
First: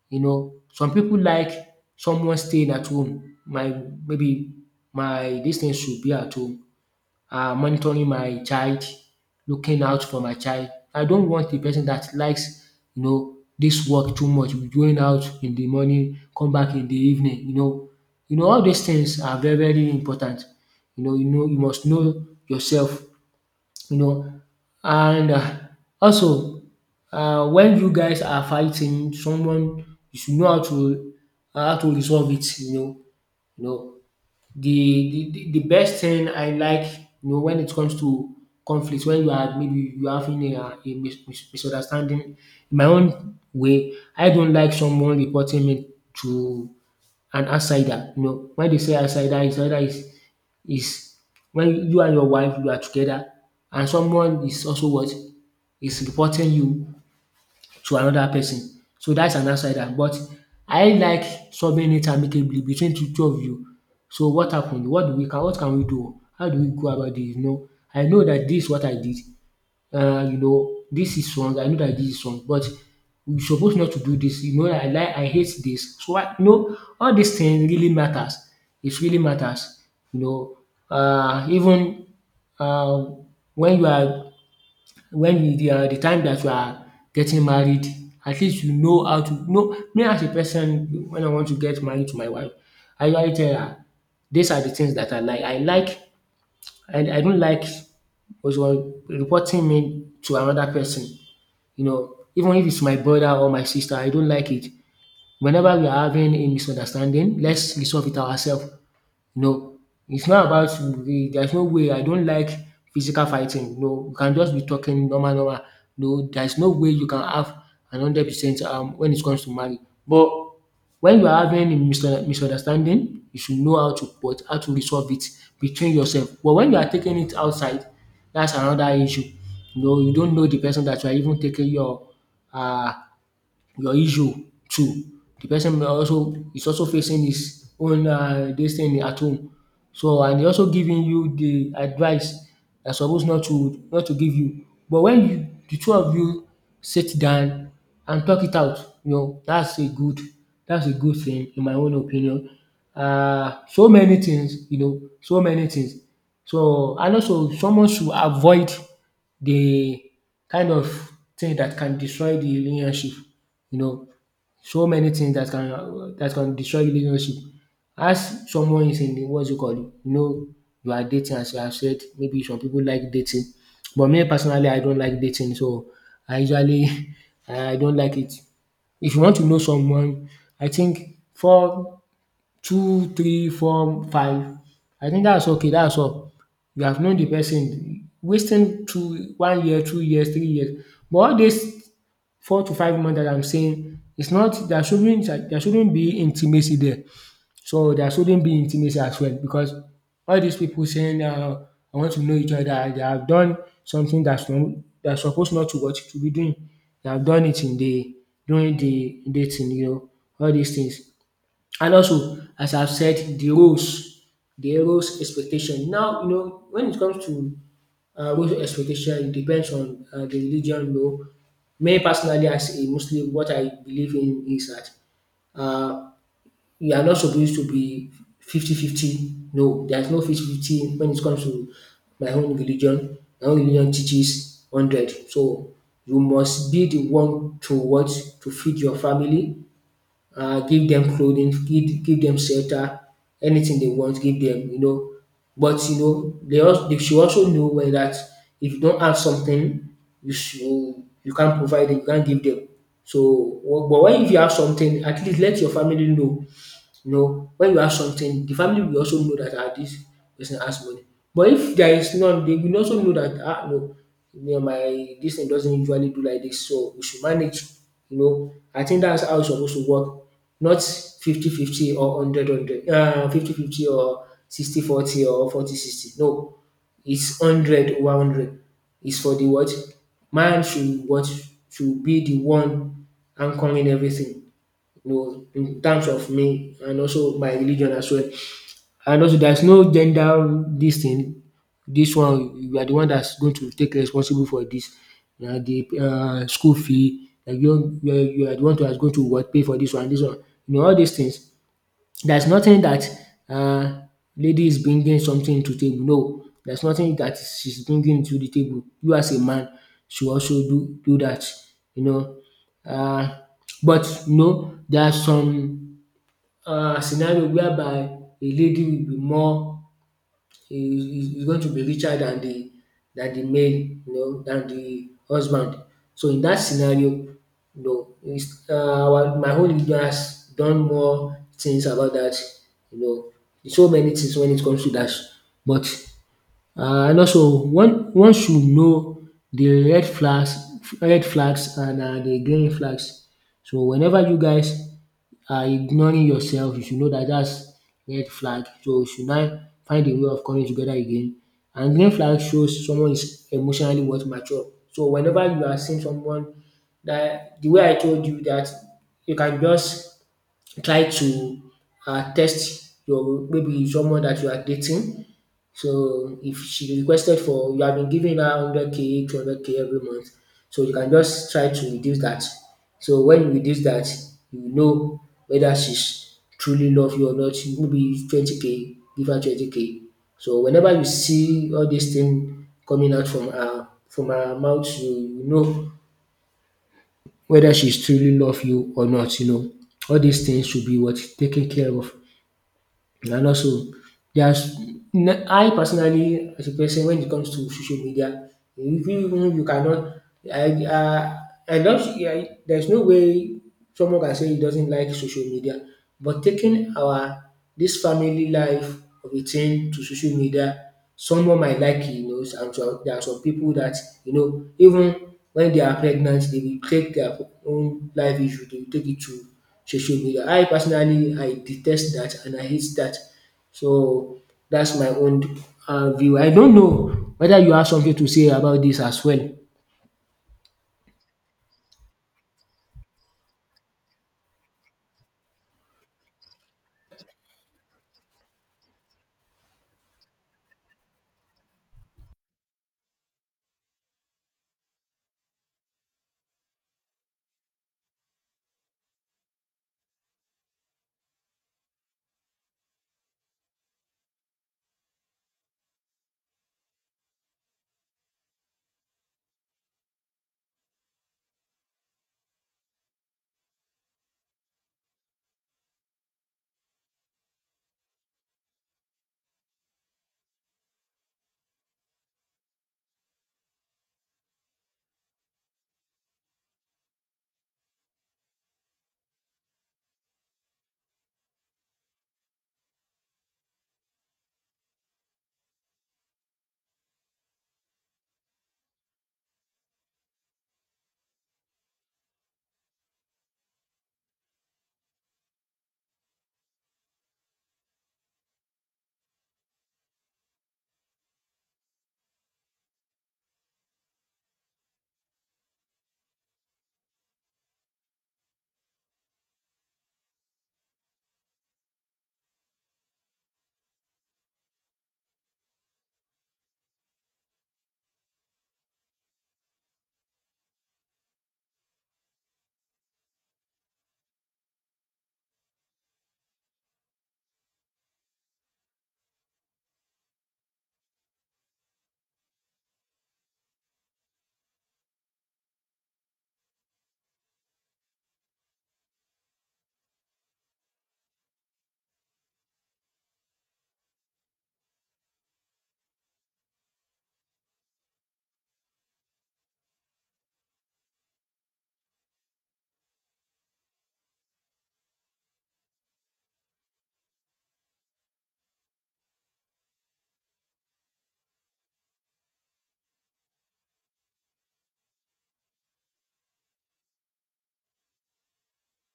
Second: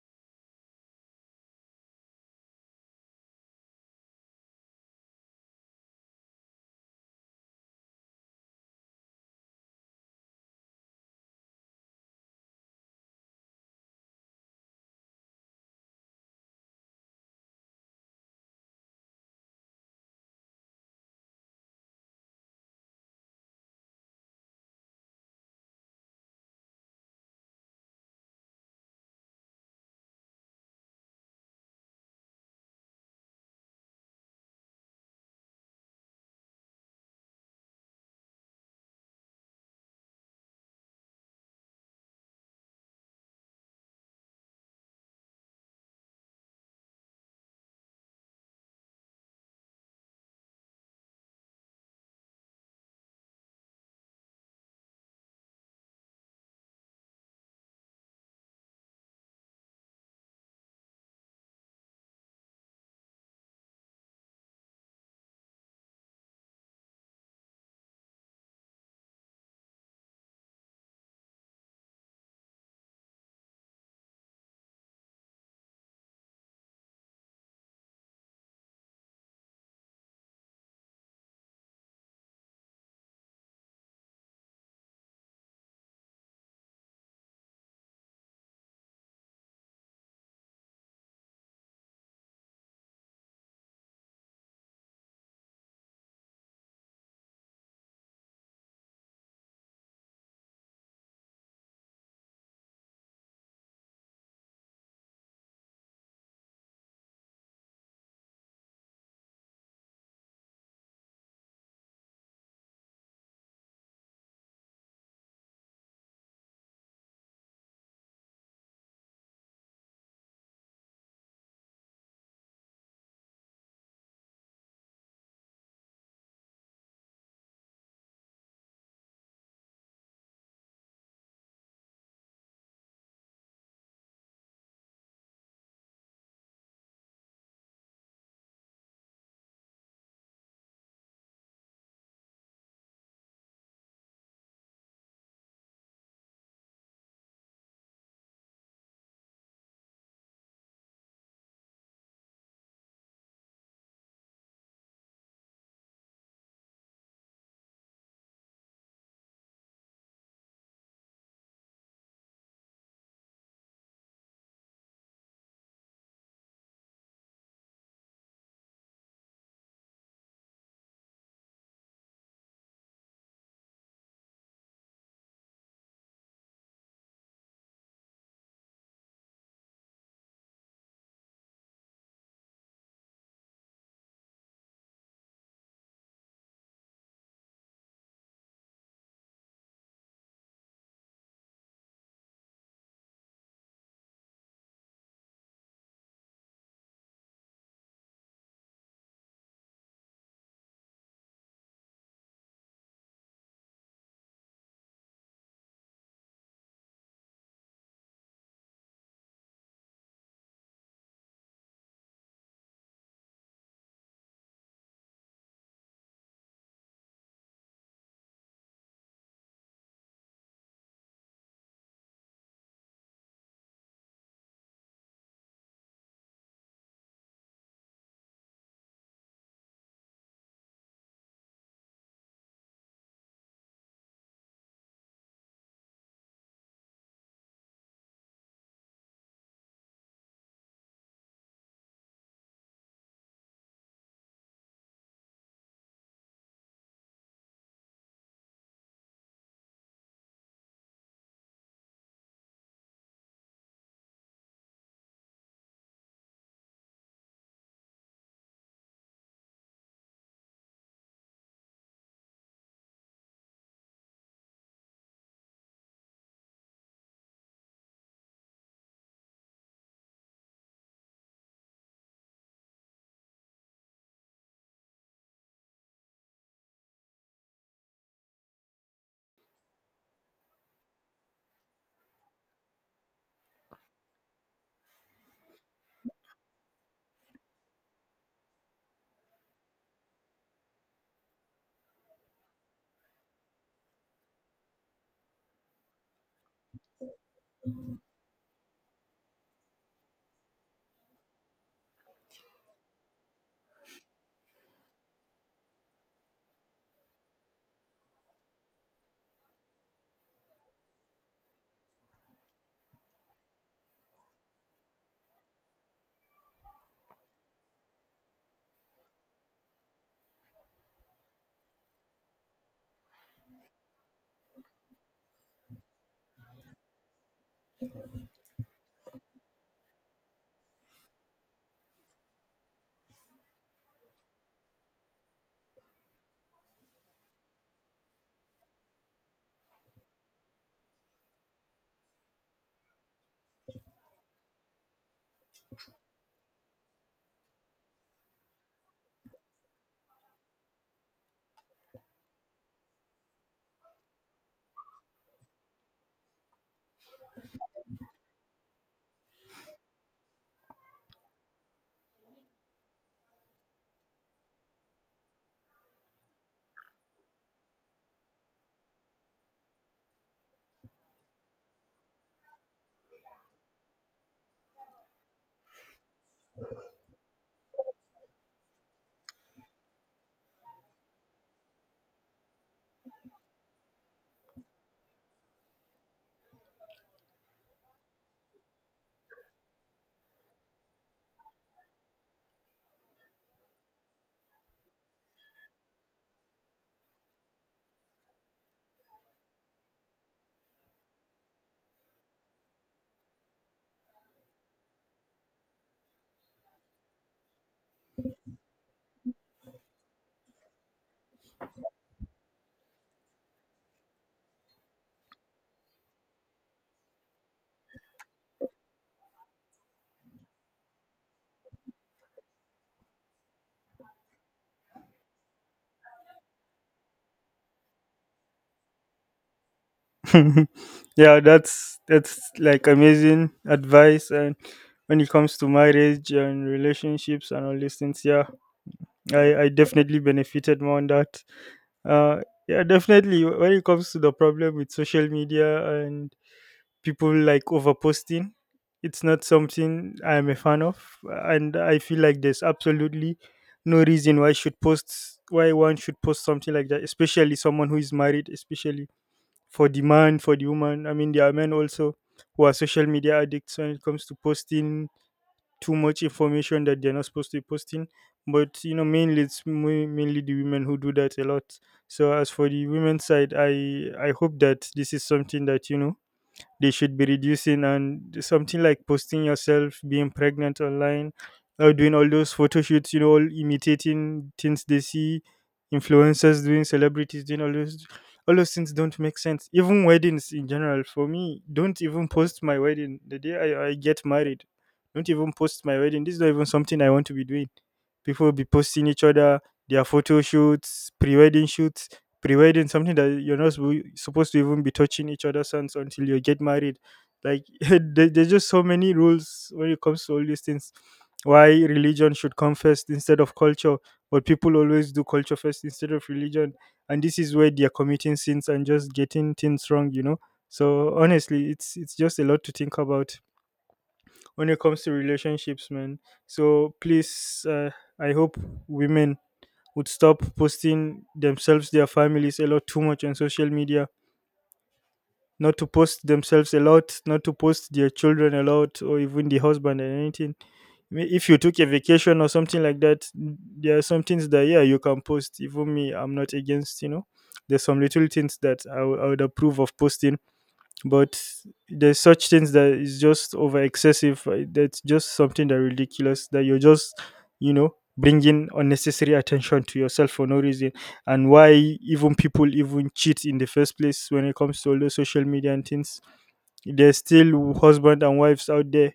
You know, some people like someone staying at home. My maybe my distance should be at home, monitoring my child, looking out for my child. I don't want a person that likes, you know, this work too much, going out in the morning, come back in the evening, you know. You know, all these things are very, very important. You know, you know, you must know yourself, you know. And also, when you guys are fighting someone, you should know how to resolve it, you know, you know. The best thing I like, you know, when it comes to conflicts when you are maybe you are having a misunderstanding, in my own way, I don't like someone reporting me to an outsider. You know, when they say outsider, outsider is when you and your wife you are together, and someone is also what is reporting you to another person. So that's an outsider. But I like solving it amicably between the two of you. So what happened? What can we do? How do we go about this? You know, I know that this is what I did. You know, this is wrong. I know that this is wrong, but we supposed not to do this. You know, I hate this. So I all these things really matters. It really matters. You know, even uh, when you are when you the time that you are getting married, at least you know how to know me as a person. When I want to get married to my wife, I usually tell her these are the things that I like. I like and I don't like also reporting me to another person. You know, even if it's my brother or my sister, I don't like it. Whenever we are having a misunderstanding, let's resolve it ourselves. You know, it's not about we there's no way I don't like physical fighting. No, you can just be talking normal, normal. No, there's no way you can have an 100% when it comes to marriage. But when you are having a misunderstanding, you should know how to resolve it between yourself. But when you are taking it outside, that's another issue. You know, you don't know the person that you are even taking uh your issue too. The person may also is also facing his own dis thing at home. So and e also giving you the advice that suppose not to give you. But when you the two of you sit down and talk it out, you know that's a good thing in my own opinion. So many things, you know, so many things. So and also someone should avoid the kind of thing that can destroy the relationship. You know, so many things that can destroy relationship. As someone is in the what's it called, you know, you are dating as you have said, maybe some people like dating. But me personally, I don't like dating. So I usually I don't like it. If you want to know someone, I think 2, 3, 4, 5. I think that's okay, that's all. You have known the person. Wasting 2 1 year, 2 years, 3 years, but all this 4 to 5 months that I'm saying, it's not there shouldn't be intimacy there. So there shouldn't be intimacy as well because all these people saying, I want to know each other, they have done something that's not they're supposed not to be doing. They have done it in the during the dating, you know, all these things. And also, as I've said, the roles expectation. Now you know when it comes to what expectation depends on the religion though. Me personally, as a Muslim, what I believe in is that uh, we are not supposed to be 50-50. No, there's no 50-50 when it comes to my own religion. My own religion teaches 100. So you must be the one to what to feed your family, give them clothing, give them shelter, anything they want, give them, you know. But you know, they should also know well that if you don't have something, you should, you can't provide it, you can't give them. So, wh- but when if you have something, at least let your family know. You know, when you have something, the family will also know that ah dis person has money. But if there is none, they will also know that ah no, me and my this thing doesn't usually do like this, so we should manage. You know, I think that's how it's supposed to work. Not 50 fifty or one hundred one hundred 50 50 or 60 40 or 40 60. No, it's 100 over 100. It's for the what? Man should what should be the one anchoring everything, you know, in terms of me and also my religion as well. And also there's no gender this thing. This one you are the one that's going to take responsible for this. You the school fee, like you you are the one that's going to what pay for this one, this one. You know all these things. There's nothing that uh lady is bringing something to table. No, there's nothing that she's bringing to the table. You as a man should also do that, you know. uh, But you know there are some scenario whereby a lady will be more is going to be richer than the male, you know, than the husband. So in that scenario you know is our my own leader has done more things about that, you know, so many things when it comes to that. But and also one should know the red flags and the green flags. So whenever you guys ignoring yourself, you should know that dats red flag, so you should now find a way of coming together again. And green flag shows someone is emotionally worth mature. So whenever you are seeing someone that the way I told you, that you can just try to test your maybe someone that you are dating. So if she requested for you have been giving her 100K, 200K K every month, so you can just try to reduce that. So when you reduce that, you know whether she's truly love you or not. Maybe 20K K, give her 20K K. So whenever you see all these things coming out from her mouth, you know whether she's truly love you or not. You know all these things should be what taken care of, and also yes, I personally as a person when it comes to social media, even if you cannot I I don't I, there's no way someone can say he doesn't like social media. But taking our this family life of a thing to social media, someone might like it, you know, and so there are some people that, you know, even when they are pregnant, they will take their own life issue, they will take it to social media. I personally I detest that and I hate that, so that's my own view. I don't know whether you have something to say about this as well? Yeah, that's like amazing advice, and when it comes to marriage and relationships and all these things, yeah, I definitely benefited more on that. Uh, yeah, definitely. When it comes to the problem with social media and people like overposting, it's not something I'm a fan of, and I feel like there's absolutely no reason why should post, why one should post something like that, especially someone who is married, especially for the man, for the woman. I mean, there are men also who are social media addicts when it comes to posting too much information that they're not supposed to be posting. But you know, mainly the women who do that a lot. So as for the women's side, I hope that this is something that, you know, they should be reducing, and something like posting yourself being pregnant online or doing all those photo shoots, you know, all imitating things they see influencers doing, celebrities doing, all those things don't make sense. Even weddings in general, for me, don't even post my wedding. The day I get married, don't even post my wedding, this is not even something I want to be doing. People will be posting each other, their photo shoots, pre-wedding shoots, providing something that you're not supposed to even be touching each other's hands until you get married, like there's just so many rules when it comes to all these things, why religion should come first instead of culture, but people always do culture first instead of religion, and this is where they're committing sins and just getting things wrong, you know. So honestly, it's just a lot to think about when it comes to relationships, man. So please, I hope women would stop posting themselves, their families a lot, too much on social media, not to post themselves a lot, not to post their children a lot, or even the husband and anything. I mean, if you took a vacation or something like that, there are some things that, yeah, you can post. Even me, I'm not against, you know. There's some little things that I would approve of posting, but there's such things that is just over excessive, that's just something that ridiculous, that you're just, you know, bringing unnecessary attention to yourself for no reason. And why even people even cheat in the first place, when it comes to all the social media and things, there's still husband and wives out there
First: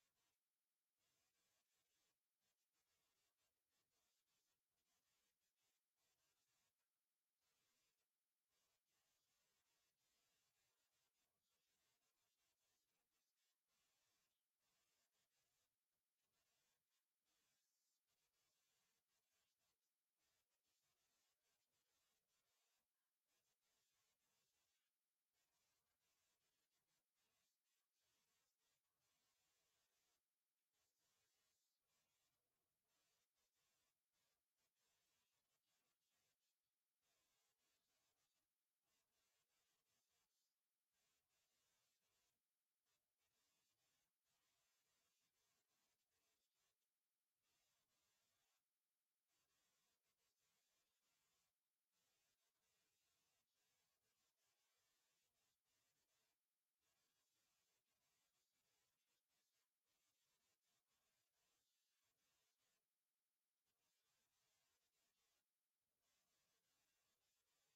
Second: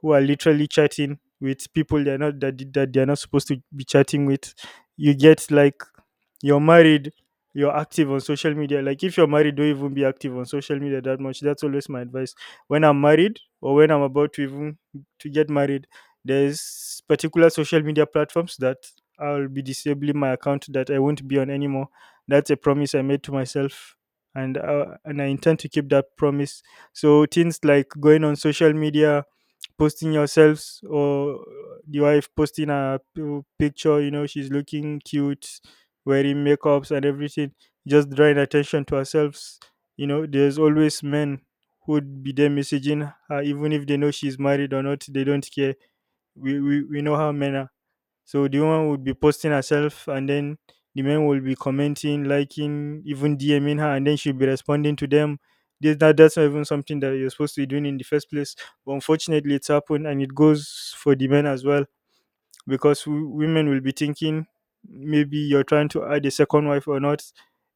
who are literally chatting with people they're not that, that they're not supposed to be chatting with. You get like, you're married, you're active on social media, like if you're married, don't even be active on social media that much. That's always my advice. When I'm married, or when I'm about to even to get married, there's particular social media platforms that I'll be disabling my account, that I won't be on anymore. That's a promise I made to myself, and I intend to keep that promise. So things like going on social media, posting yourselves, or the wife posting a picture, you know, she's looking cute, wearing makeups and everything, just drawing attention to ourselves. You know, there's always men who'd be there messaging her, even if they know she's married or not, they don't care. We know how men are. So the woman would be posting herself, and then the men will be commenting, liking, even DMing her, and then she'll be responding to them. That's not even something that you're supposed to be doing in the first place. But unfortunately, it's happened, and it goes for the men as well, because women will be thinking maybe you're trying to add a second wife or not,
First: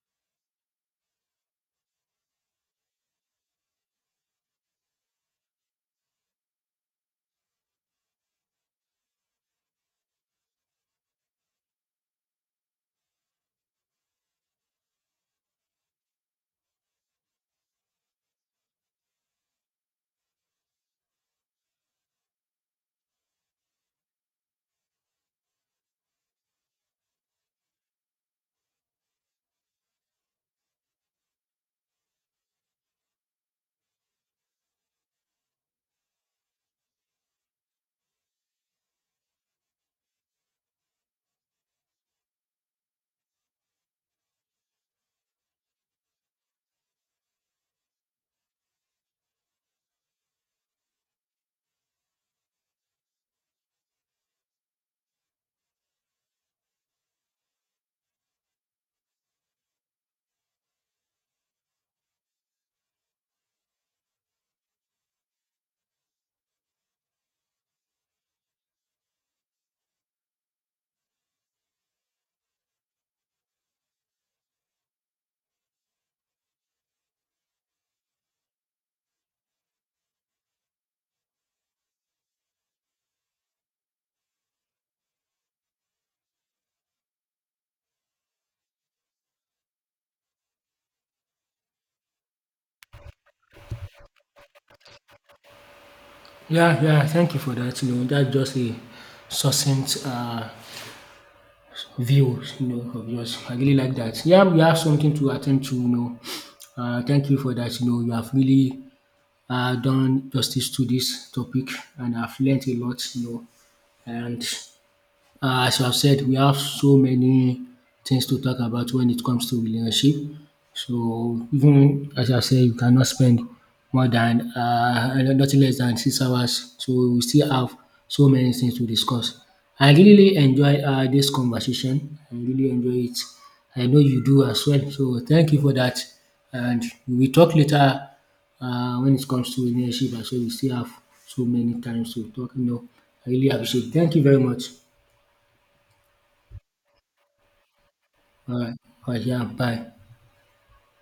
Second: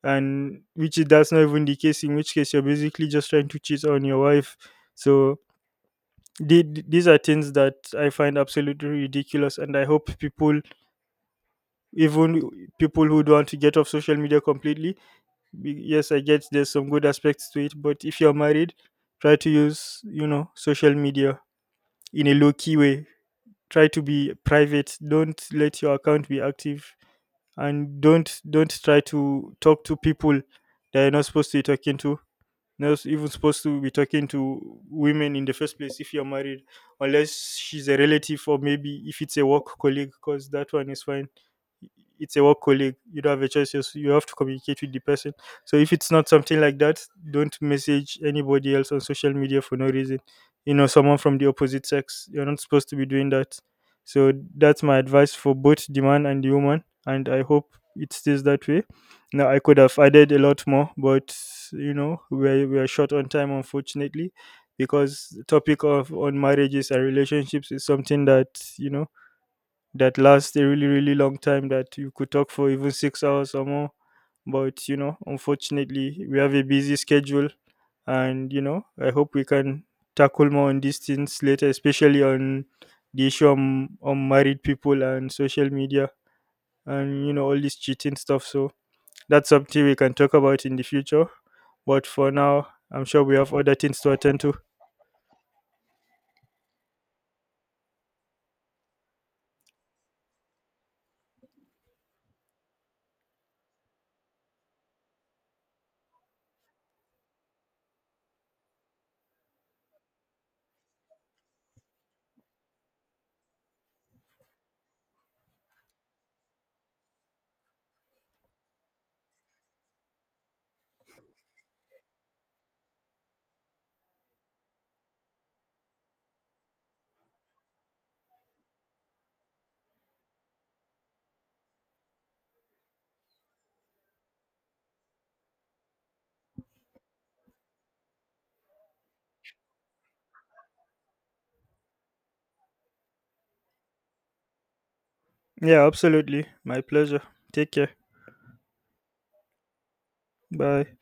and which is that's not even the case. In which case, you're basically just trying to cheat on your wife. So these are things that I find absolutely ridiculous, and I hope people, even people who don't want to get off social media completely, yes, I get there's some good aspects to it, but if you're married, try to use, you know, social media in a low key way, try to be private, don't let your account be active, and don't try to talk to people that you're not supposed to be talking to, not even supposed to be talking to women in the first place if you're married, unless she's a relative, or maybe if it's a work colleague, because that one is fine. It's a work colleague. You don't have a choice. Yes, you have to communicate with the person. So if it's not something like that, don't message anybody else on social media for no reason. You know, someone from the opposite sex. You're not supposed to be doing that. So that's my advice for both the man and the woman, and I hope it stays that way. No, I could have added a lot more, but you know, we're short on time, unfortunately, because the topic of on marriages and relationships is something that, you know, that lasts a really really long time, that you could talk for even 6 hours or more. But you know, unfortunately, we have a busy schedule, and you know, I hope we can tackle more on these things later, especially on the issue on married people and social media, and you know, all this cheating stuff. So that's something we can talk about in the future. But for now, I'm sure we have other things to attend to. Yeah, yeah, thank you for that. You know, that's just a succinct view you know of yours. I really like that. Yeah, we have something to attend to you know. Thank you for that. You know, you have really done justice to this topic and I've learnt a lot you know and as you have said, we have so many things to talk about when it comes to relationship. So even as I said, you cannot spend more than nothing less than 6 hours. So we still have so many things to discuss. I really enjoy this conversation. I really enjoy it. I know you do as well. So thank you for that. And we talk later when it comes to relationship. So we still have so many times to talk. You know, I really appreciate. It. Thank you very much. Yeah, absolutely. My pleasure. Take care. 嗯，好，下拜。Bye.